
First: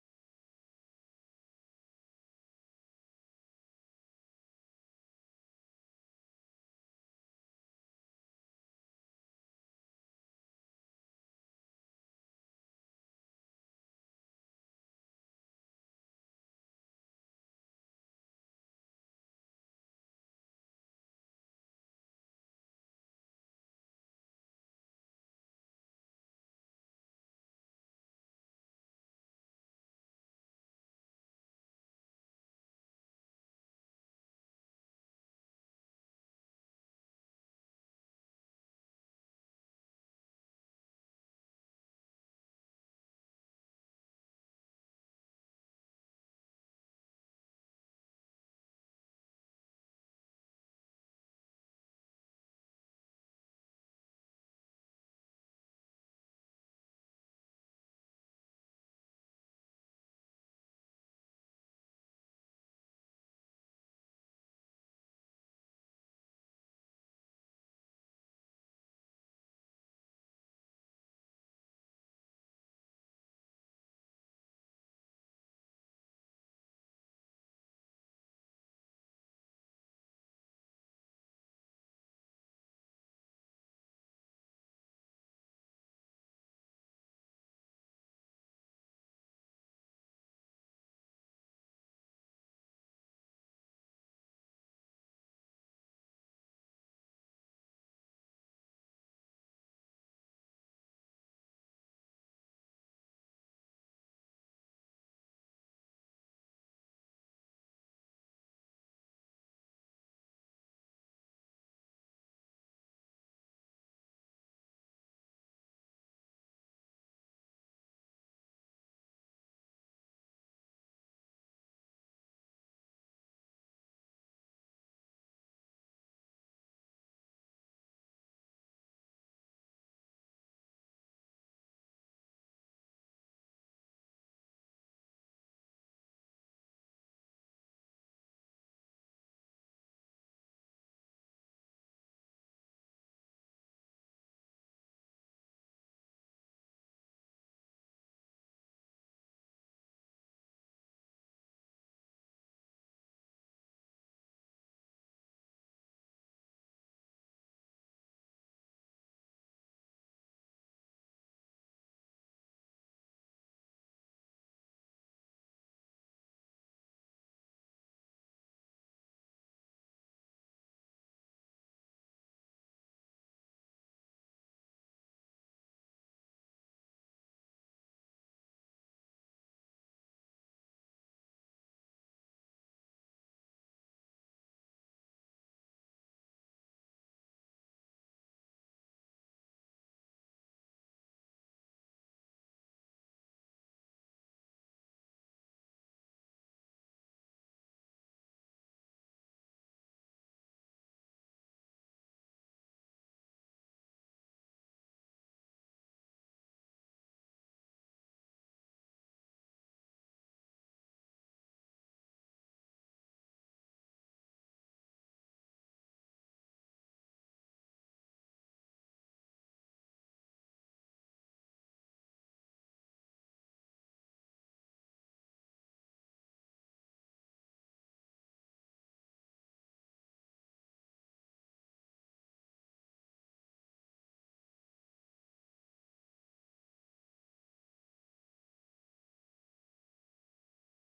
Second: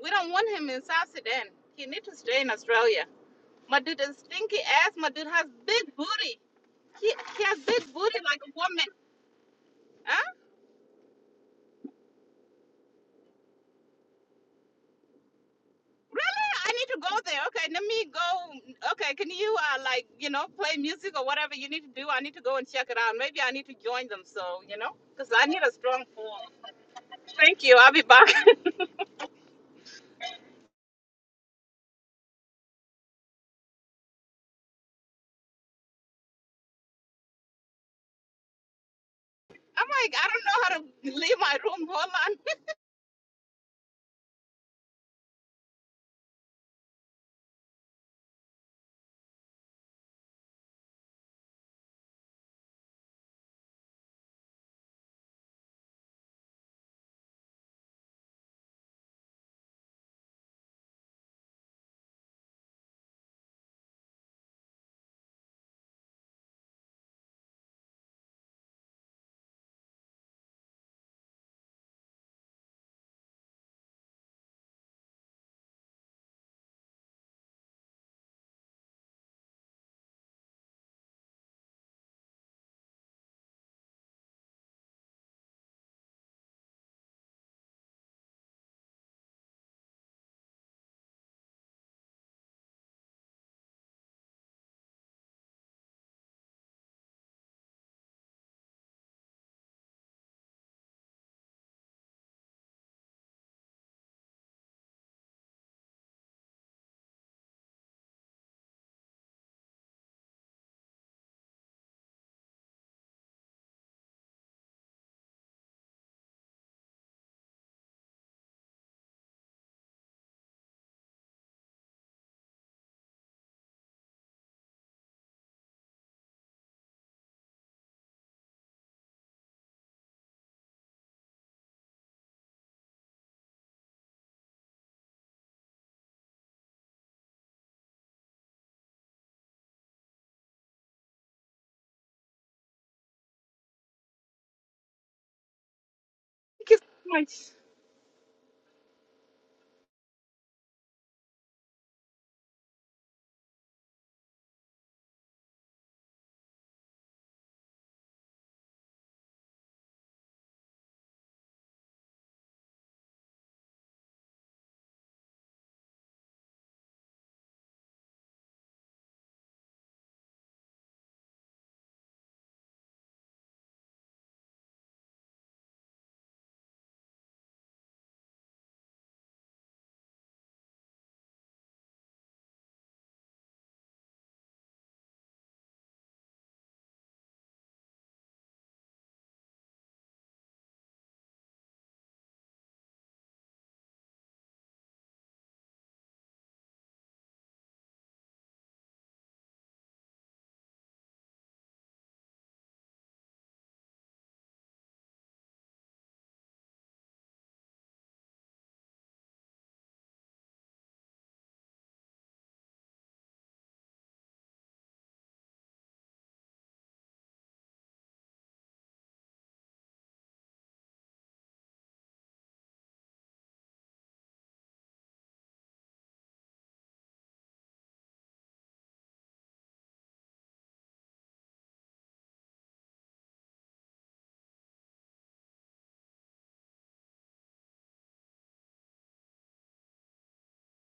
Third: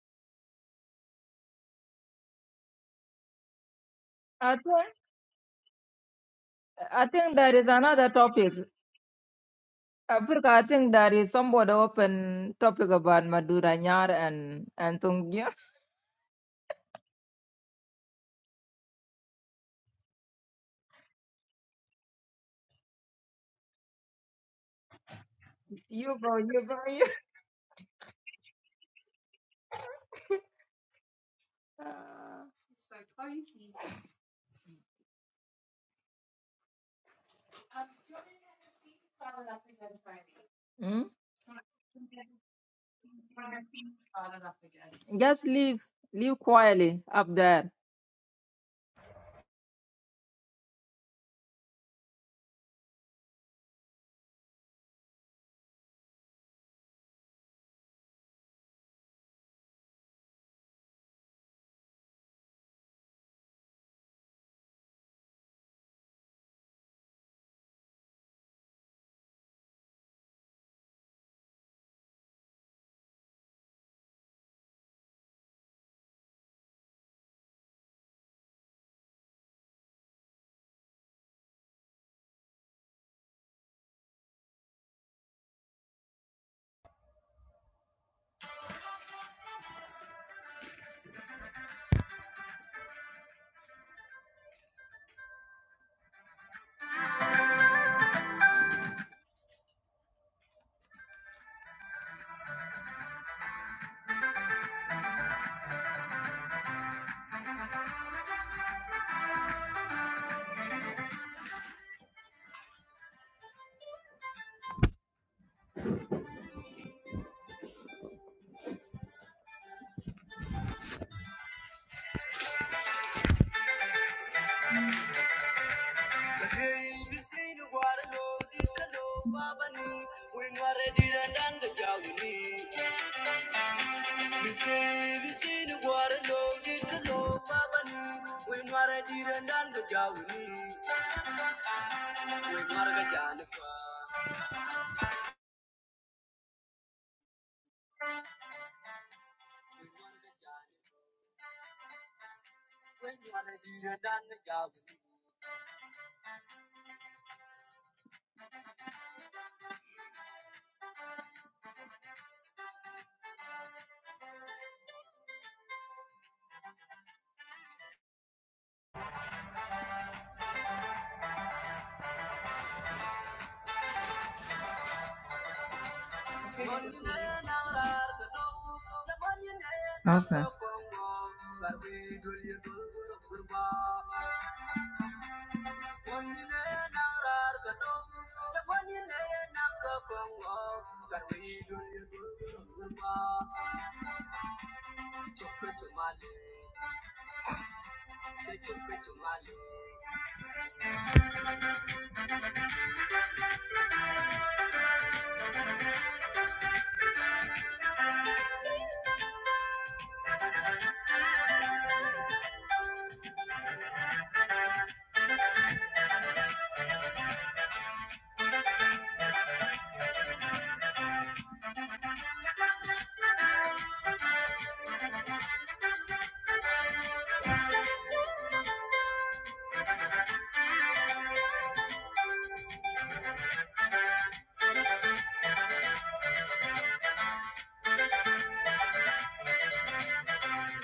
We don't want him in South Sudan. He need to stay in Australia. Madud is I stinky think, ass. Madud has big booty. I He, think he there has is big another booty like a topic. woman. Huh? Africa, I think there is somewhat open topic about Madura Nyar and, and Tungia. Really? I need to go there. Okay, let me go. Okay, can you uh, like you know play music or whatever you need to do? I need to go and check it out. Maybe I need to join them. So you know, because I need a [LAUGHS] strong You go, form. you go, you. Thank you. I'll be back. [LAUGHS] I'm like I don't know how to Hmm? leave my room. Hold on. Just leave, leave quietly up there. [LAUGHS] Thank you so much. Okay. Chukka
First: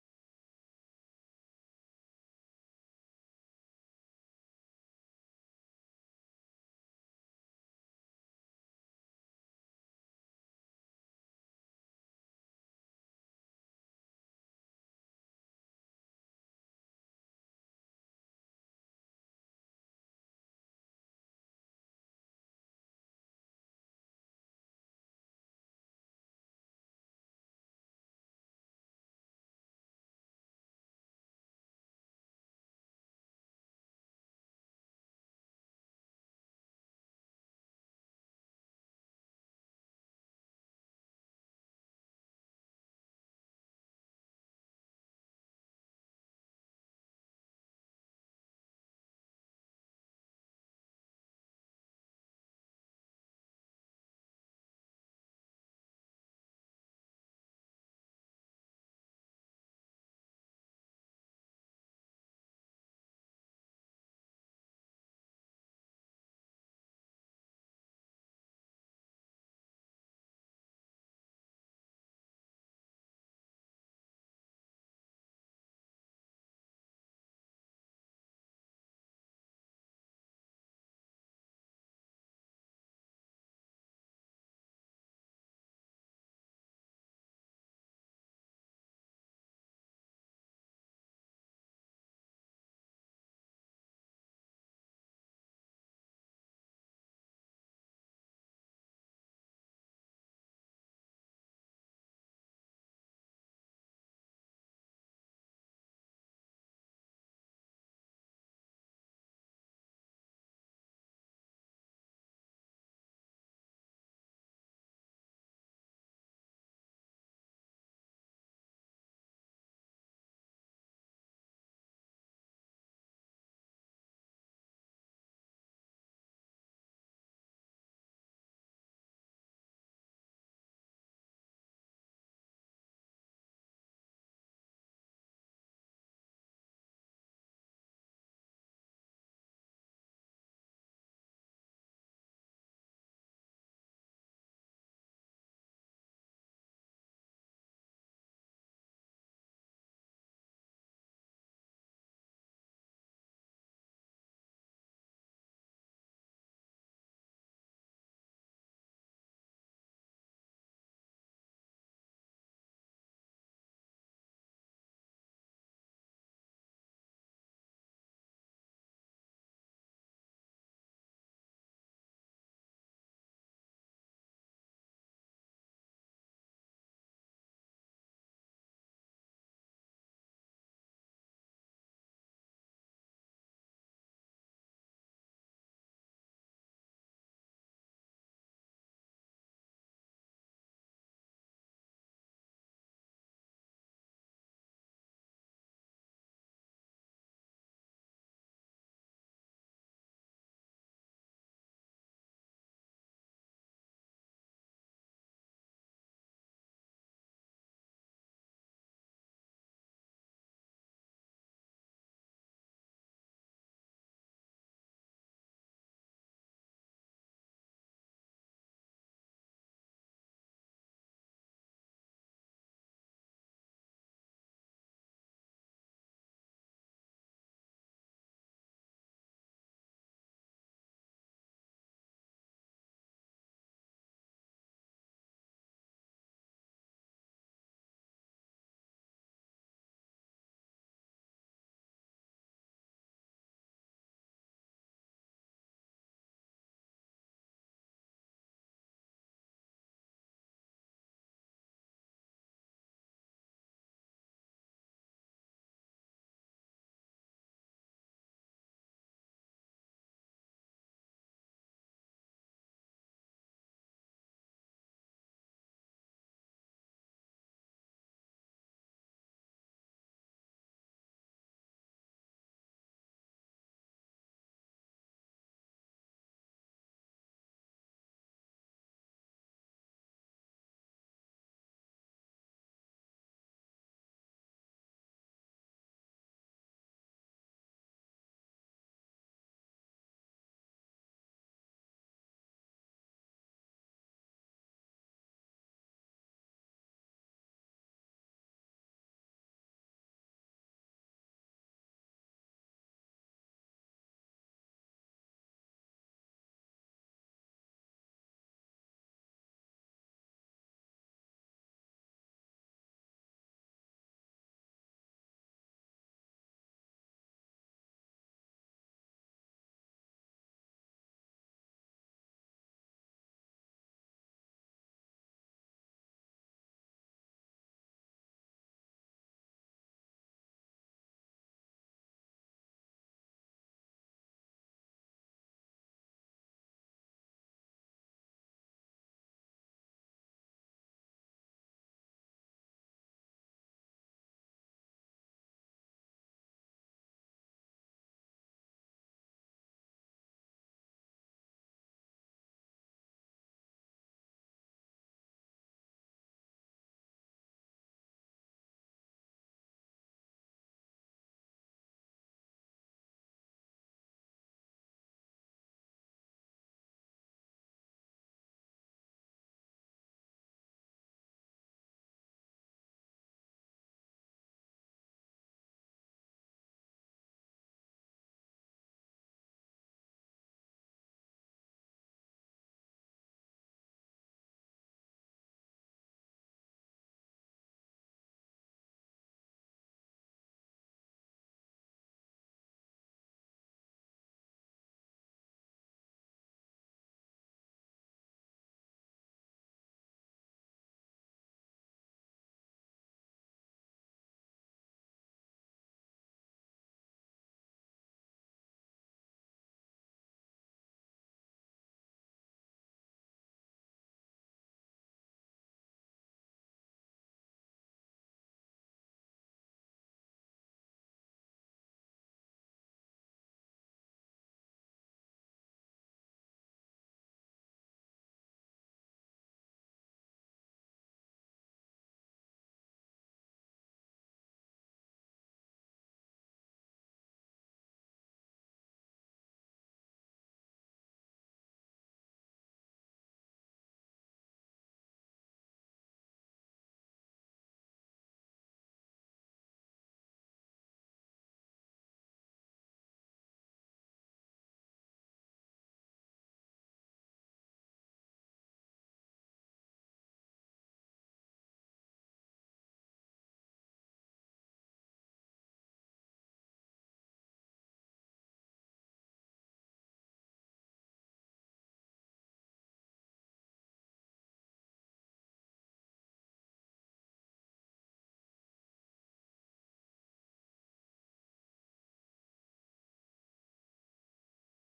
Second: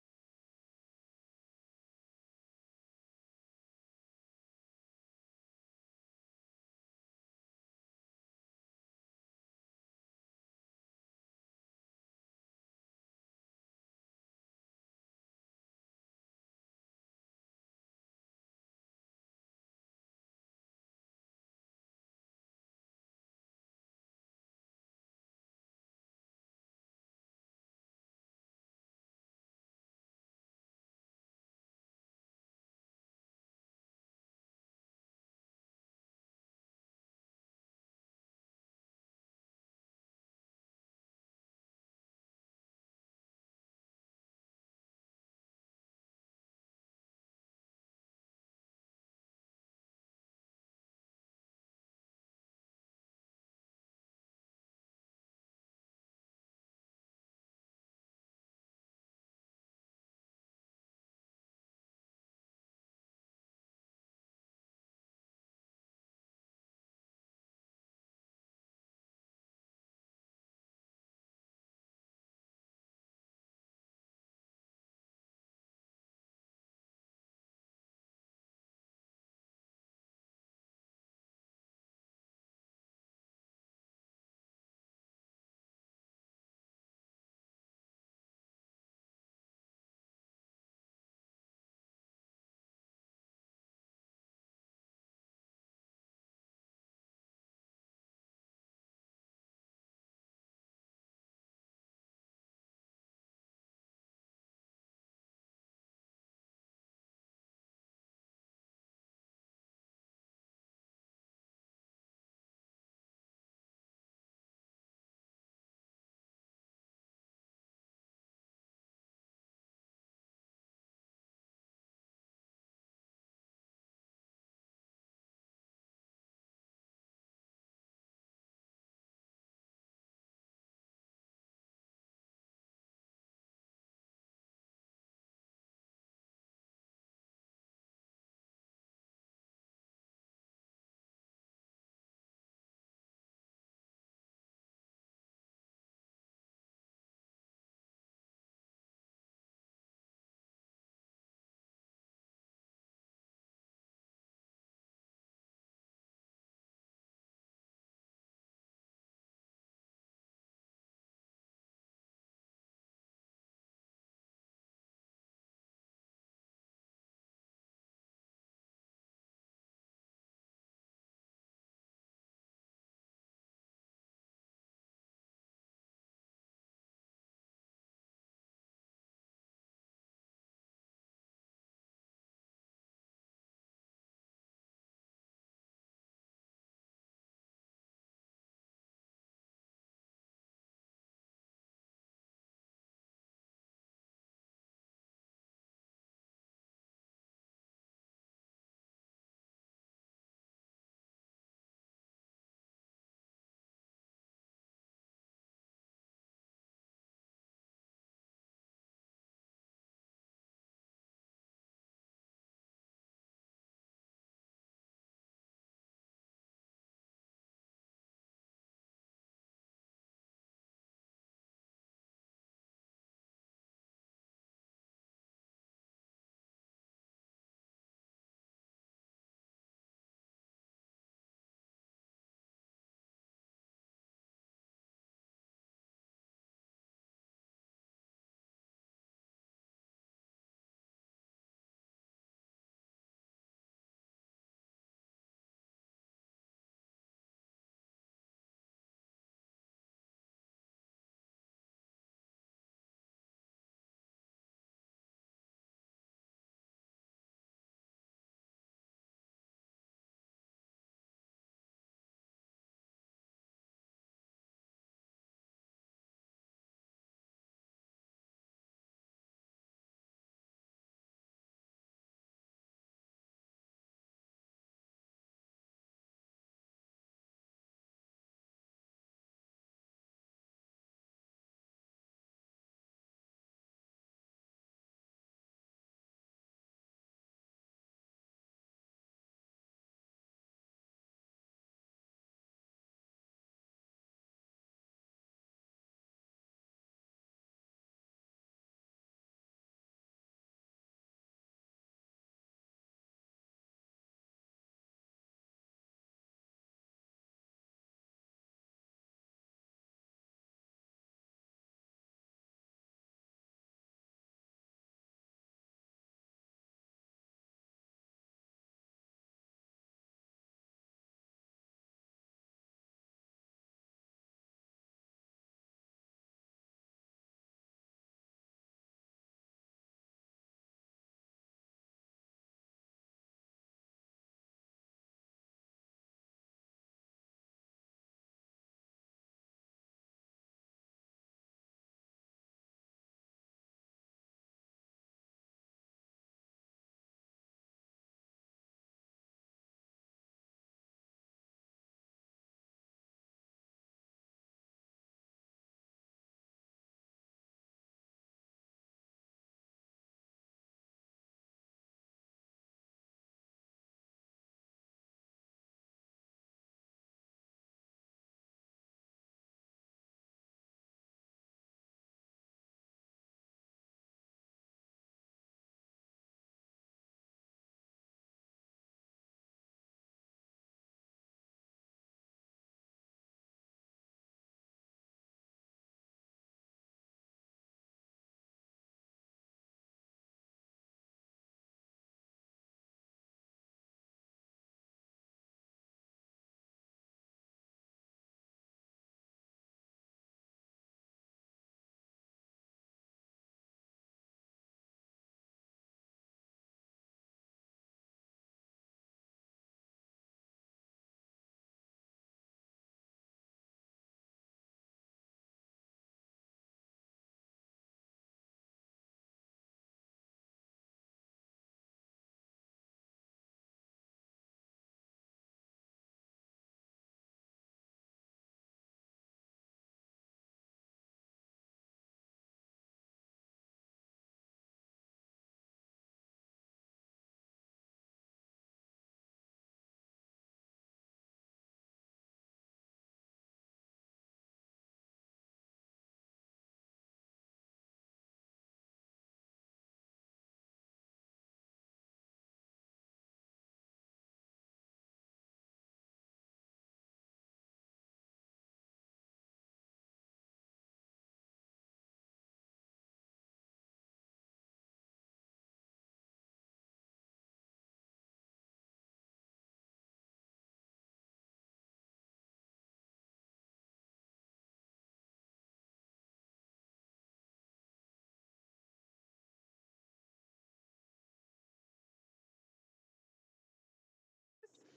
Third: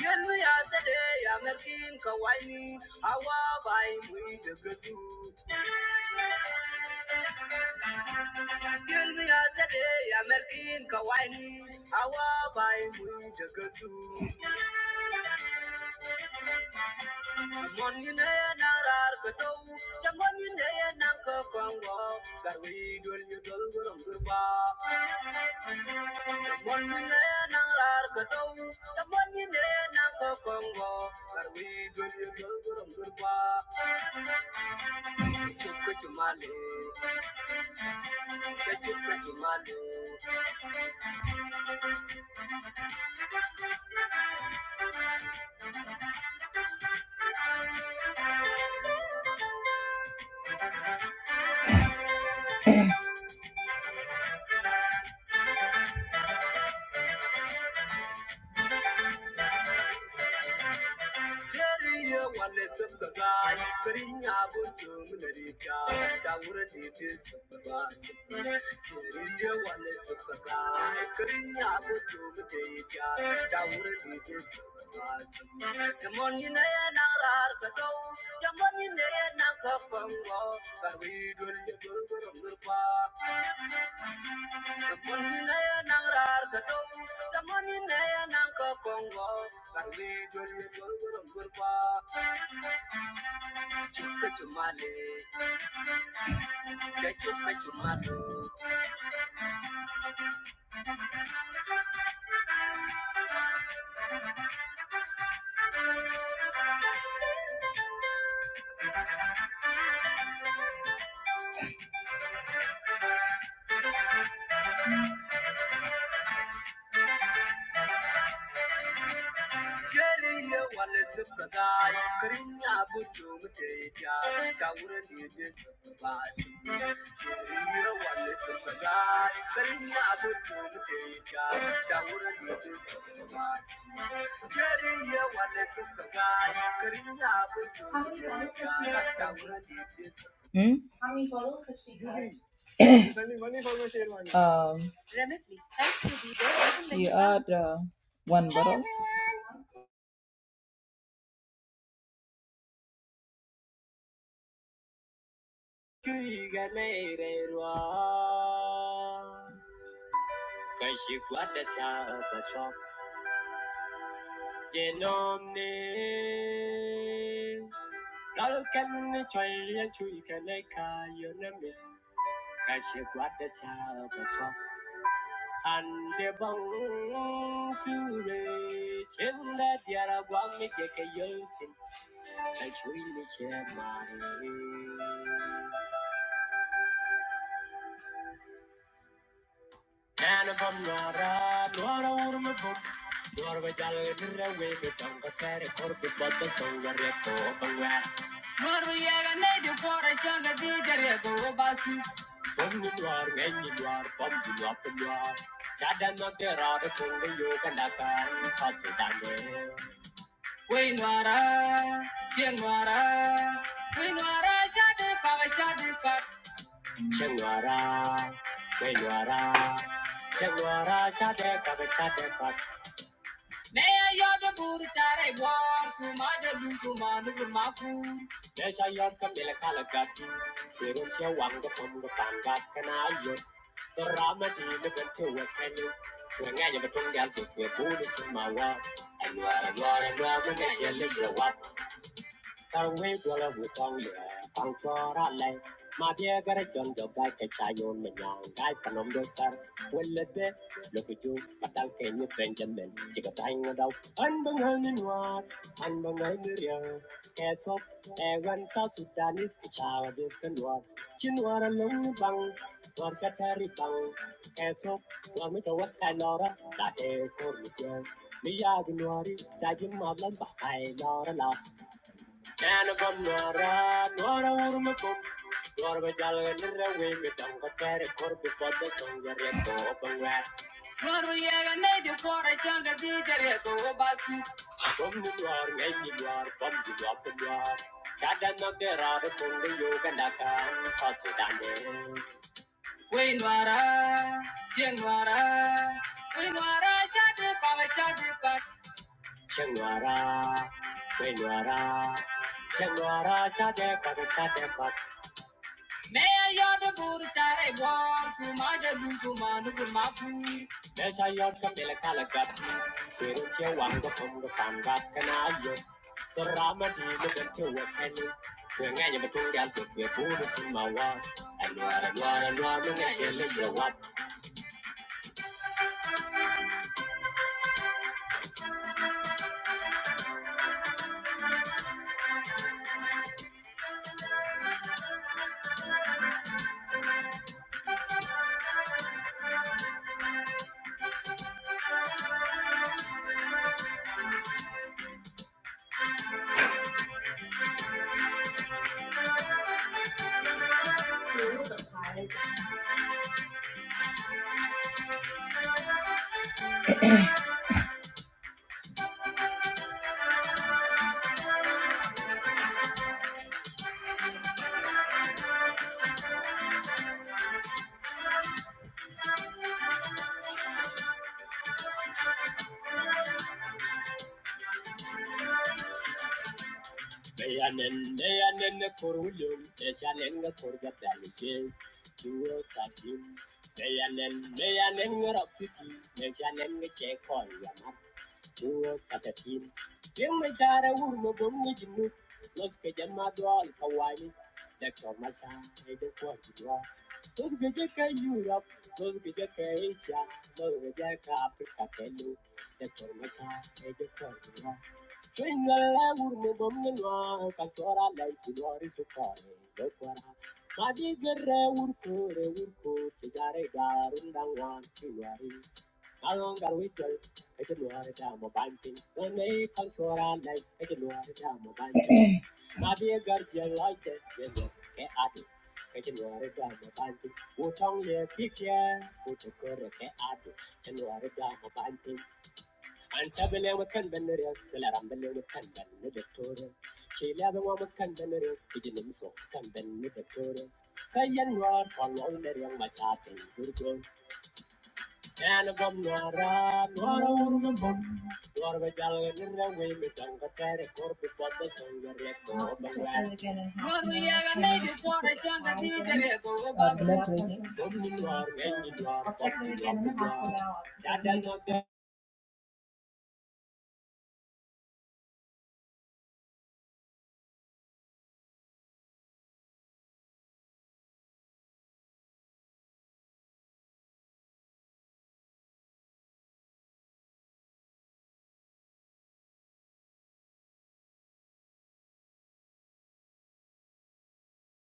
Yelmi ya tsade ya merkin kawaini hawa bai mui da gasu. Yelmi ya tsade ya merkin kawaini hawa bai mui da gasu. Mon you nay na rar ko to, ya mon you nay na ko kongo, gar wi dul you dul gurum gurba. Ya mon you nay na rar ko to, ya mon you nay na ko kongo, gar wi dul you dul gurum gurba. Chup ko chumale, chup ko chumale, Teria wallets of the Teriye wale sabga, karinya buntum narika, chawure dite sabga sabga. Teriye wale sabga, karinya buntum narika, chawure dite sabga sabga. Yamoni ne na rar kato, yamoni ne na kapango, kavidul yagur gurum gurpa. Yamoni ne na rar kato, yamoni ne na kapango, kavidul yagur gurum gurpa. chupetumale, Hmm? Um, Remotely, thanks You add uh, one bottle. Cause you got the child that's wrong, you know me Kuiga mere rwa Kashikwata chapa chop Genomne Kalkan choya chuika leka yonamis Kashikwata chapa chop Ande bang sure Chinda diara wami deke yosin Kashui ni shemare And if I'm not up, not out of my book. Nor of a jolly little way, the tongue of carry corpus, but the song of red to open where. When you are, when you are, bump you up and you are. Shadan not there are the only you can attack, South Sudan. Shangwara, Benwara, Shangwara, Shadeka, Meeshaayyoon kan miila kalagaatti seerumsee waan gabamu gataan baatkanaayyoo torraamatii mibantuu wakkanii wangaaja batungaal tuffee buuni simaawaa anwaara anwaara anwaara magajalle yawaa Karwe gwala wutong ye, pang chora le. Ma bie gare chon jo gai ke chayon me nyang gai panom do star. Welle be, loku ju, patal ke nye Benjamin, chika tai nga dau. An bang hang in war, an bang hang in ria. Ke sop, e wan sa sudanis ke chawa dis kan war. Chin war a lung ni bang, war cha tari bang. Ke sop, war mi chawat kai lora, da te kor mi jen. Mi ya gin wari, cha ma blan ba kai lora la. Nana Banara, Nora Urmakum, Norma Dalla and Raway, Madanga Terry Corby for the song, the Reto Openware. Norma Yaga made you for a chunk of the Reto Basu. From the door, made you are from the drop and yard. Chada no gerada from the yoga naka, Sasu We Nwara, Ching Nwara, We Nwara, Changwara, Changwara, Changwara, Chate Pat, Chate Pat. May I yard the Buddha Chare war, Kumada Luzuman, Kumapu, Mesha Yorka Pelakalakat, Sirucha Wanga Pumba Pangat, Kanayo, the Ramadi, looked to a penny. Swing any between the Tua Kenu, Swinging a Tungal to Fibu, Sumawa, and Wara, Wara, Wara, Munga, Meyanen, meyanen ne korulum, eşanen ne korgat dalice, kuro satim. Meyanen, meyanen ne rapsiti, eşanen ne çekol yamak, kuro satatim. Yung meşare vurma bungi cimnu, los gece madol kawaii. dekor maşare de korkudua. Los gece ke Europe, los gece Asia, los gece Africa Afrika kelu, dekor maşare de korkudua. Swinga urme bomne noa, kakora lai kuwari sukare, dekwara. Madi gerre urko re urko, tigare garunda wan kuwari. Along our winter, I can wear it down my banking. Don't make control like I can wear it down my banking. My dear guardian like that, you know, get at it. I can wear it down my banking. What on your picture? Put a Antabele wakan benerio, Telarambele wakan ben Victoria. Chilaba wakan benerio, Pigeon so can ben Victoria. Kayan war on all the young machate, Gurgo, and a bomb noir, nor a woman bomb, nor a gallon in with Uncle corporate for the singer, yet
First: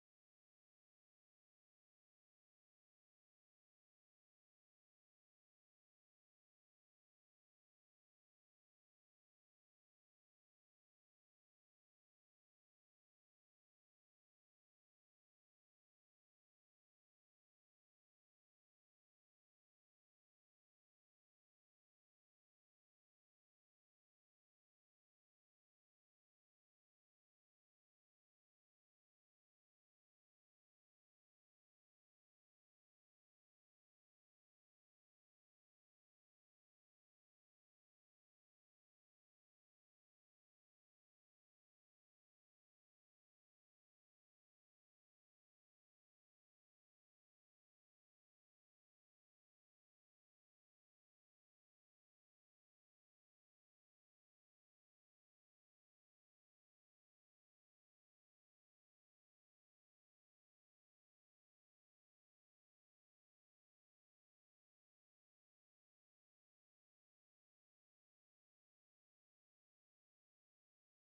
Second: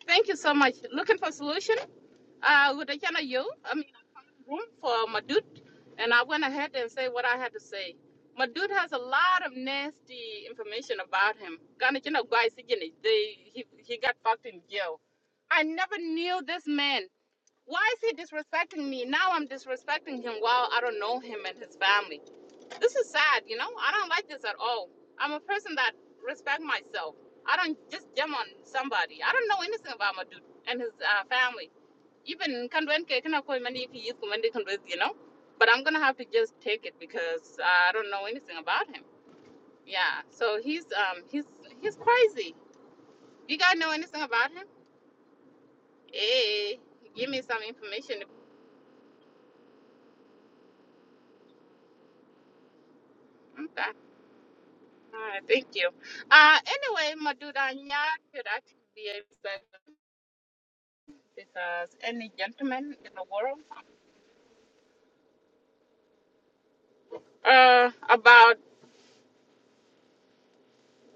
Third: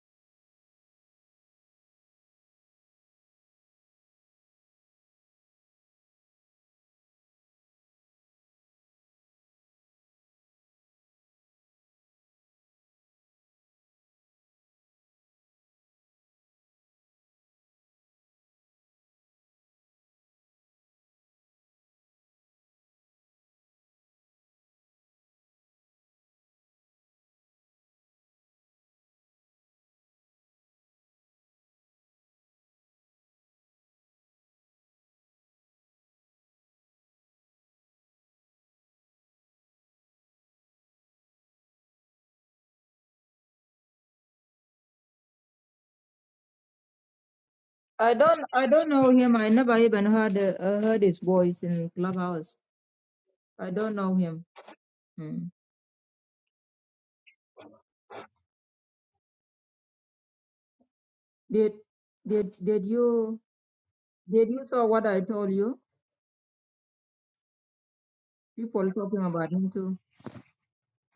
Thank you so much. Looking for solution? Uh, with the channel you, I mean, I found room for Madut, and I went ahead and said what I had to say. Madut has a lot of nasty information about him. Kind of, you know chana gwai sijini. They he he got fucked in jail. I never knew this man. Why is he disrespecting me? Now I'm disrespecting him while I don't know him and his family. This is sad, you know. I don't like this at all. I'm a person that respect myself. I don't just jump on somebody. I don't know anything about my dude and his uh, family. Even Kandwenke, you know. But I'm gonna have to just take it because I don't know anything about him. Yeah. So he's um he's he's crazy. You guys know anything about him? Hey, give me some I information. don't I don't know him. I never even heard uh, heard his voice in Clubhouse. I Okay. don't know him. All right. Mm. Thank you. Uh, anyway, my dude, I could actually be a Did because any did did gentleman in the you world did you saw what I told you? uh, about People talking about him too.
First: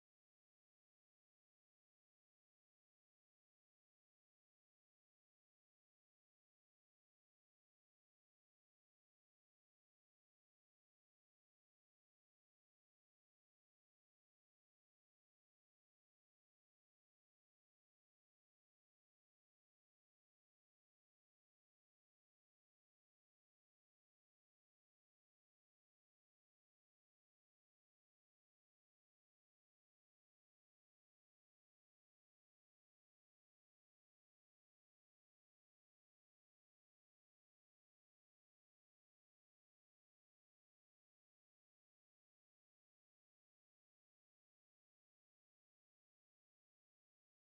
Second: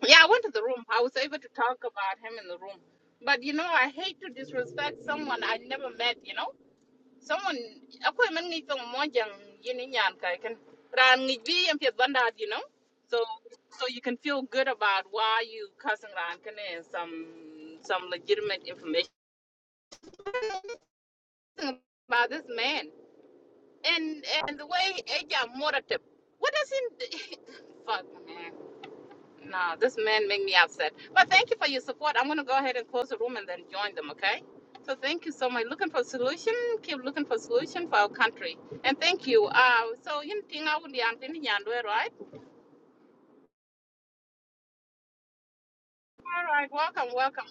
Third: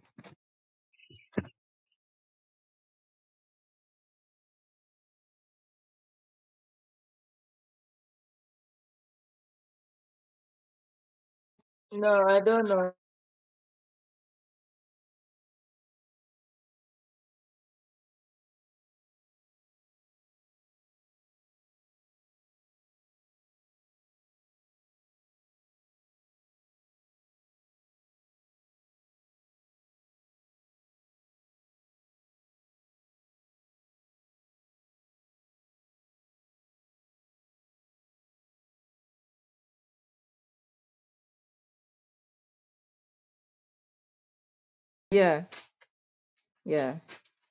yeah i went to the room i was able to talk about him in the room but you know i hate to disrespect someone i never met you know someone akwai man ngi tong mo jang yini nyan kai kan ran ngi bi yam pet No, bandad I you know don't know. so so you can feel good about why you cussing ran kan and some some legitimate information about this man and and the way eja moratep what does he [LAUGHS] fuck man No, this man make me upset. But thank you for your support. I'm gonna go ahead and close the room and then join them, okay? So thank you so much. Looking for solution, keep looking for solution for our country. And thank you. Uh so you think I would be right? Yeah, All right, yeah. welcome, welcome.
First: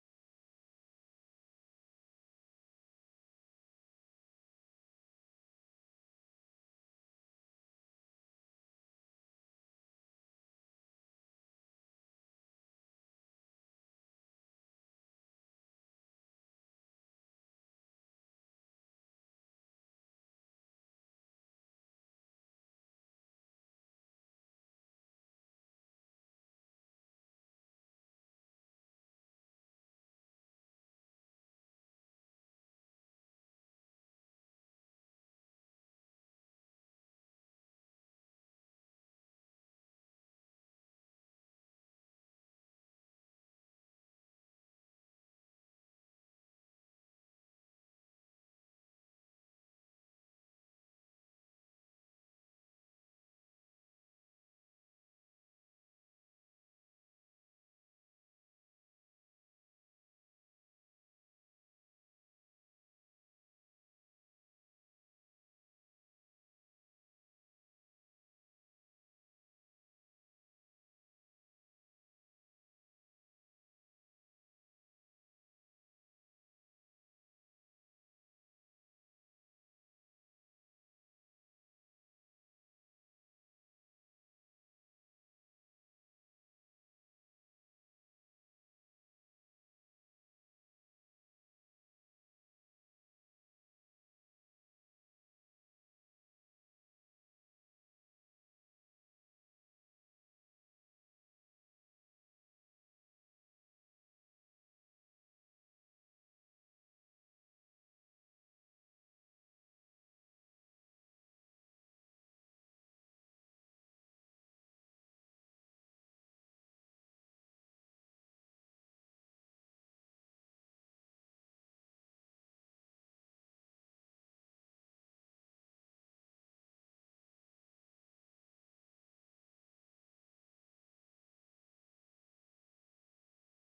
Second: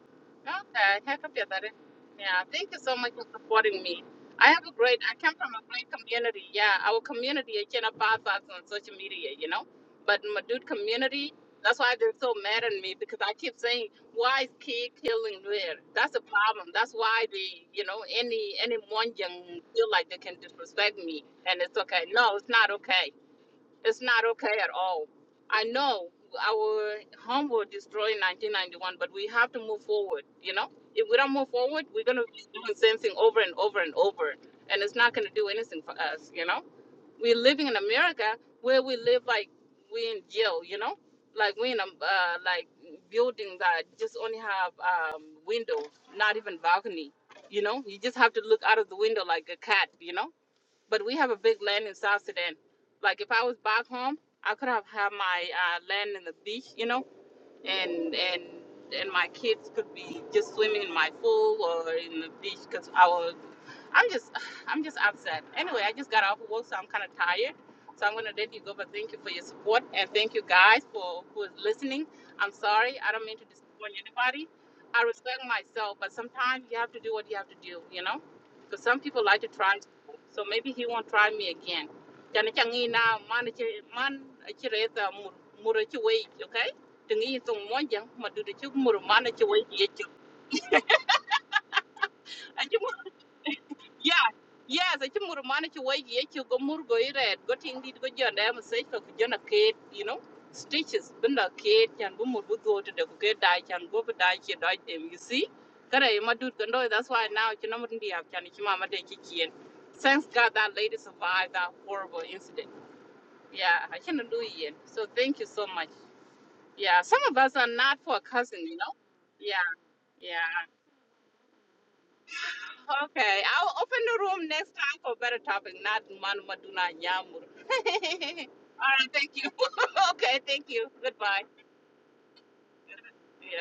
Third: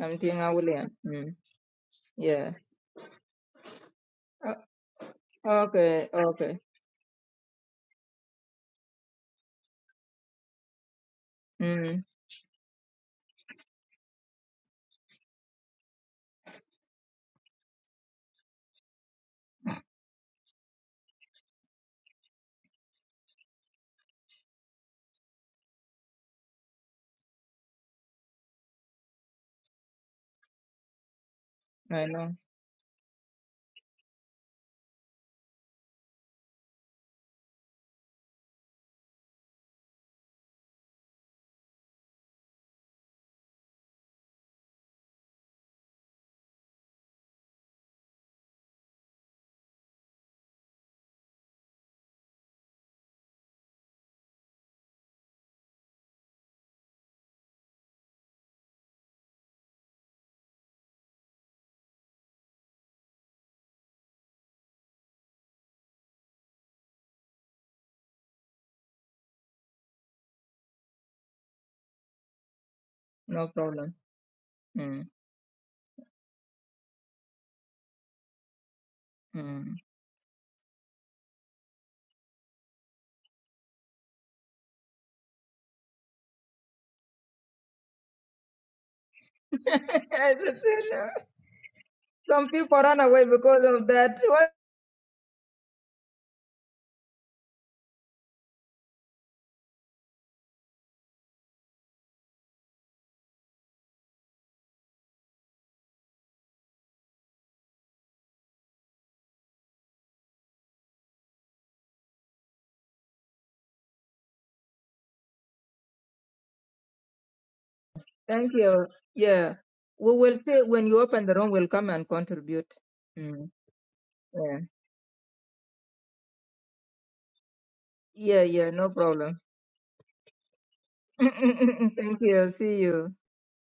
I'm Tina William. Okay, I Mm. computer. Yeah, Yeah. thank you so much for supporting me. I O- have a great, I come from a great okay, community. okay. Yeah, our community, I cannot pass us on social media, you know? But my dude community, that's why Mm. they're so mad at me because I keep saying, why is kid killing there? That's a problem. That's why they, you know, any any one feel like they can disrespect me and it's okay. No, it's not okay. It's not okay at all. I know our home was destroyed in 1991, but we have to move forward. You know, if we don't move forward, we're I going to know. be doing the same thing over and over and over, and it's not going to do anything for us. You know, we're living in America where we live like we in jail. You know, like we in a uh, like building that just only have um, windows, not even balcony. You know, you just have to look out of the window like a cat. You know but we have a big land in South Sudan. Like if I was back home, I could have had my uh, land in the beach, you know, and and and my kids could be just swimming in my pool or in the beach because our I'm just, [SIGHS] I'm just upset. Anyway, I just got off of work, so I'm kind of tired. So I'm gonna let you go, but thank you for your support and thank you guys for who's listening. I'm sorry, I don't mean to No disappoint problem. anybody. I Mm. respect myself, but sometimes you have to do what you have to do, you know. Because some people like to Mm. try, so maybe he won't try me again. Jana changi na man chi- man chi reza mur mur chi wei, okay? Tingi tong monjang madu de chuk mur man chi wei [LAUGHS] ye I just said, uh, Some people chuk. run away because of that. Yeah, What? yes. I ci mur mana ci wai ye ci go mur go ire go ting go jonda am sai to ku jona you know, stitches bin da ke yan bu mur bu do to da ku ke da yan go bu da ke da dem you see. Kare ma dut ko ndo that's why now ci namur ndi am kan ci mama de ki Thanks God that lady survived that horrible incident. Yeah, I cannot do it. yet. So thank you so much. Yeah, some of us are not for Thank cousin, you you. know. Yeah. Yeah, We will yeah. say when you open the room, we'll come and contribute. Okay, Mm. I'll open the room Yeah. next time for better topic, not Manu Maduna Nyamur. [LAUGHS] Yeah, yeah. All No right, thank problem. you. [LAUGHS] okay, thank you. [LAUGHS] Goodbye. Thank you. See you. Yeah.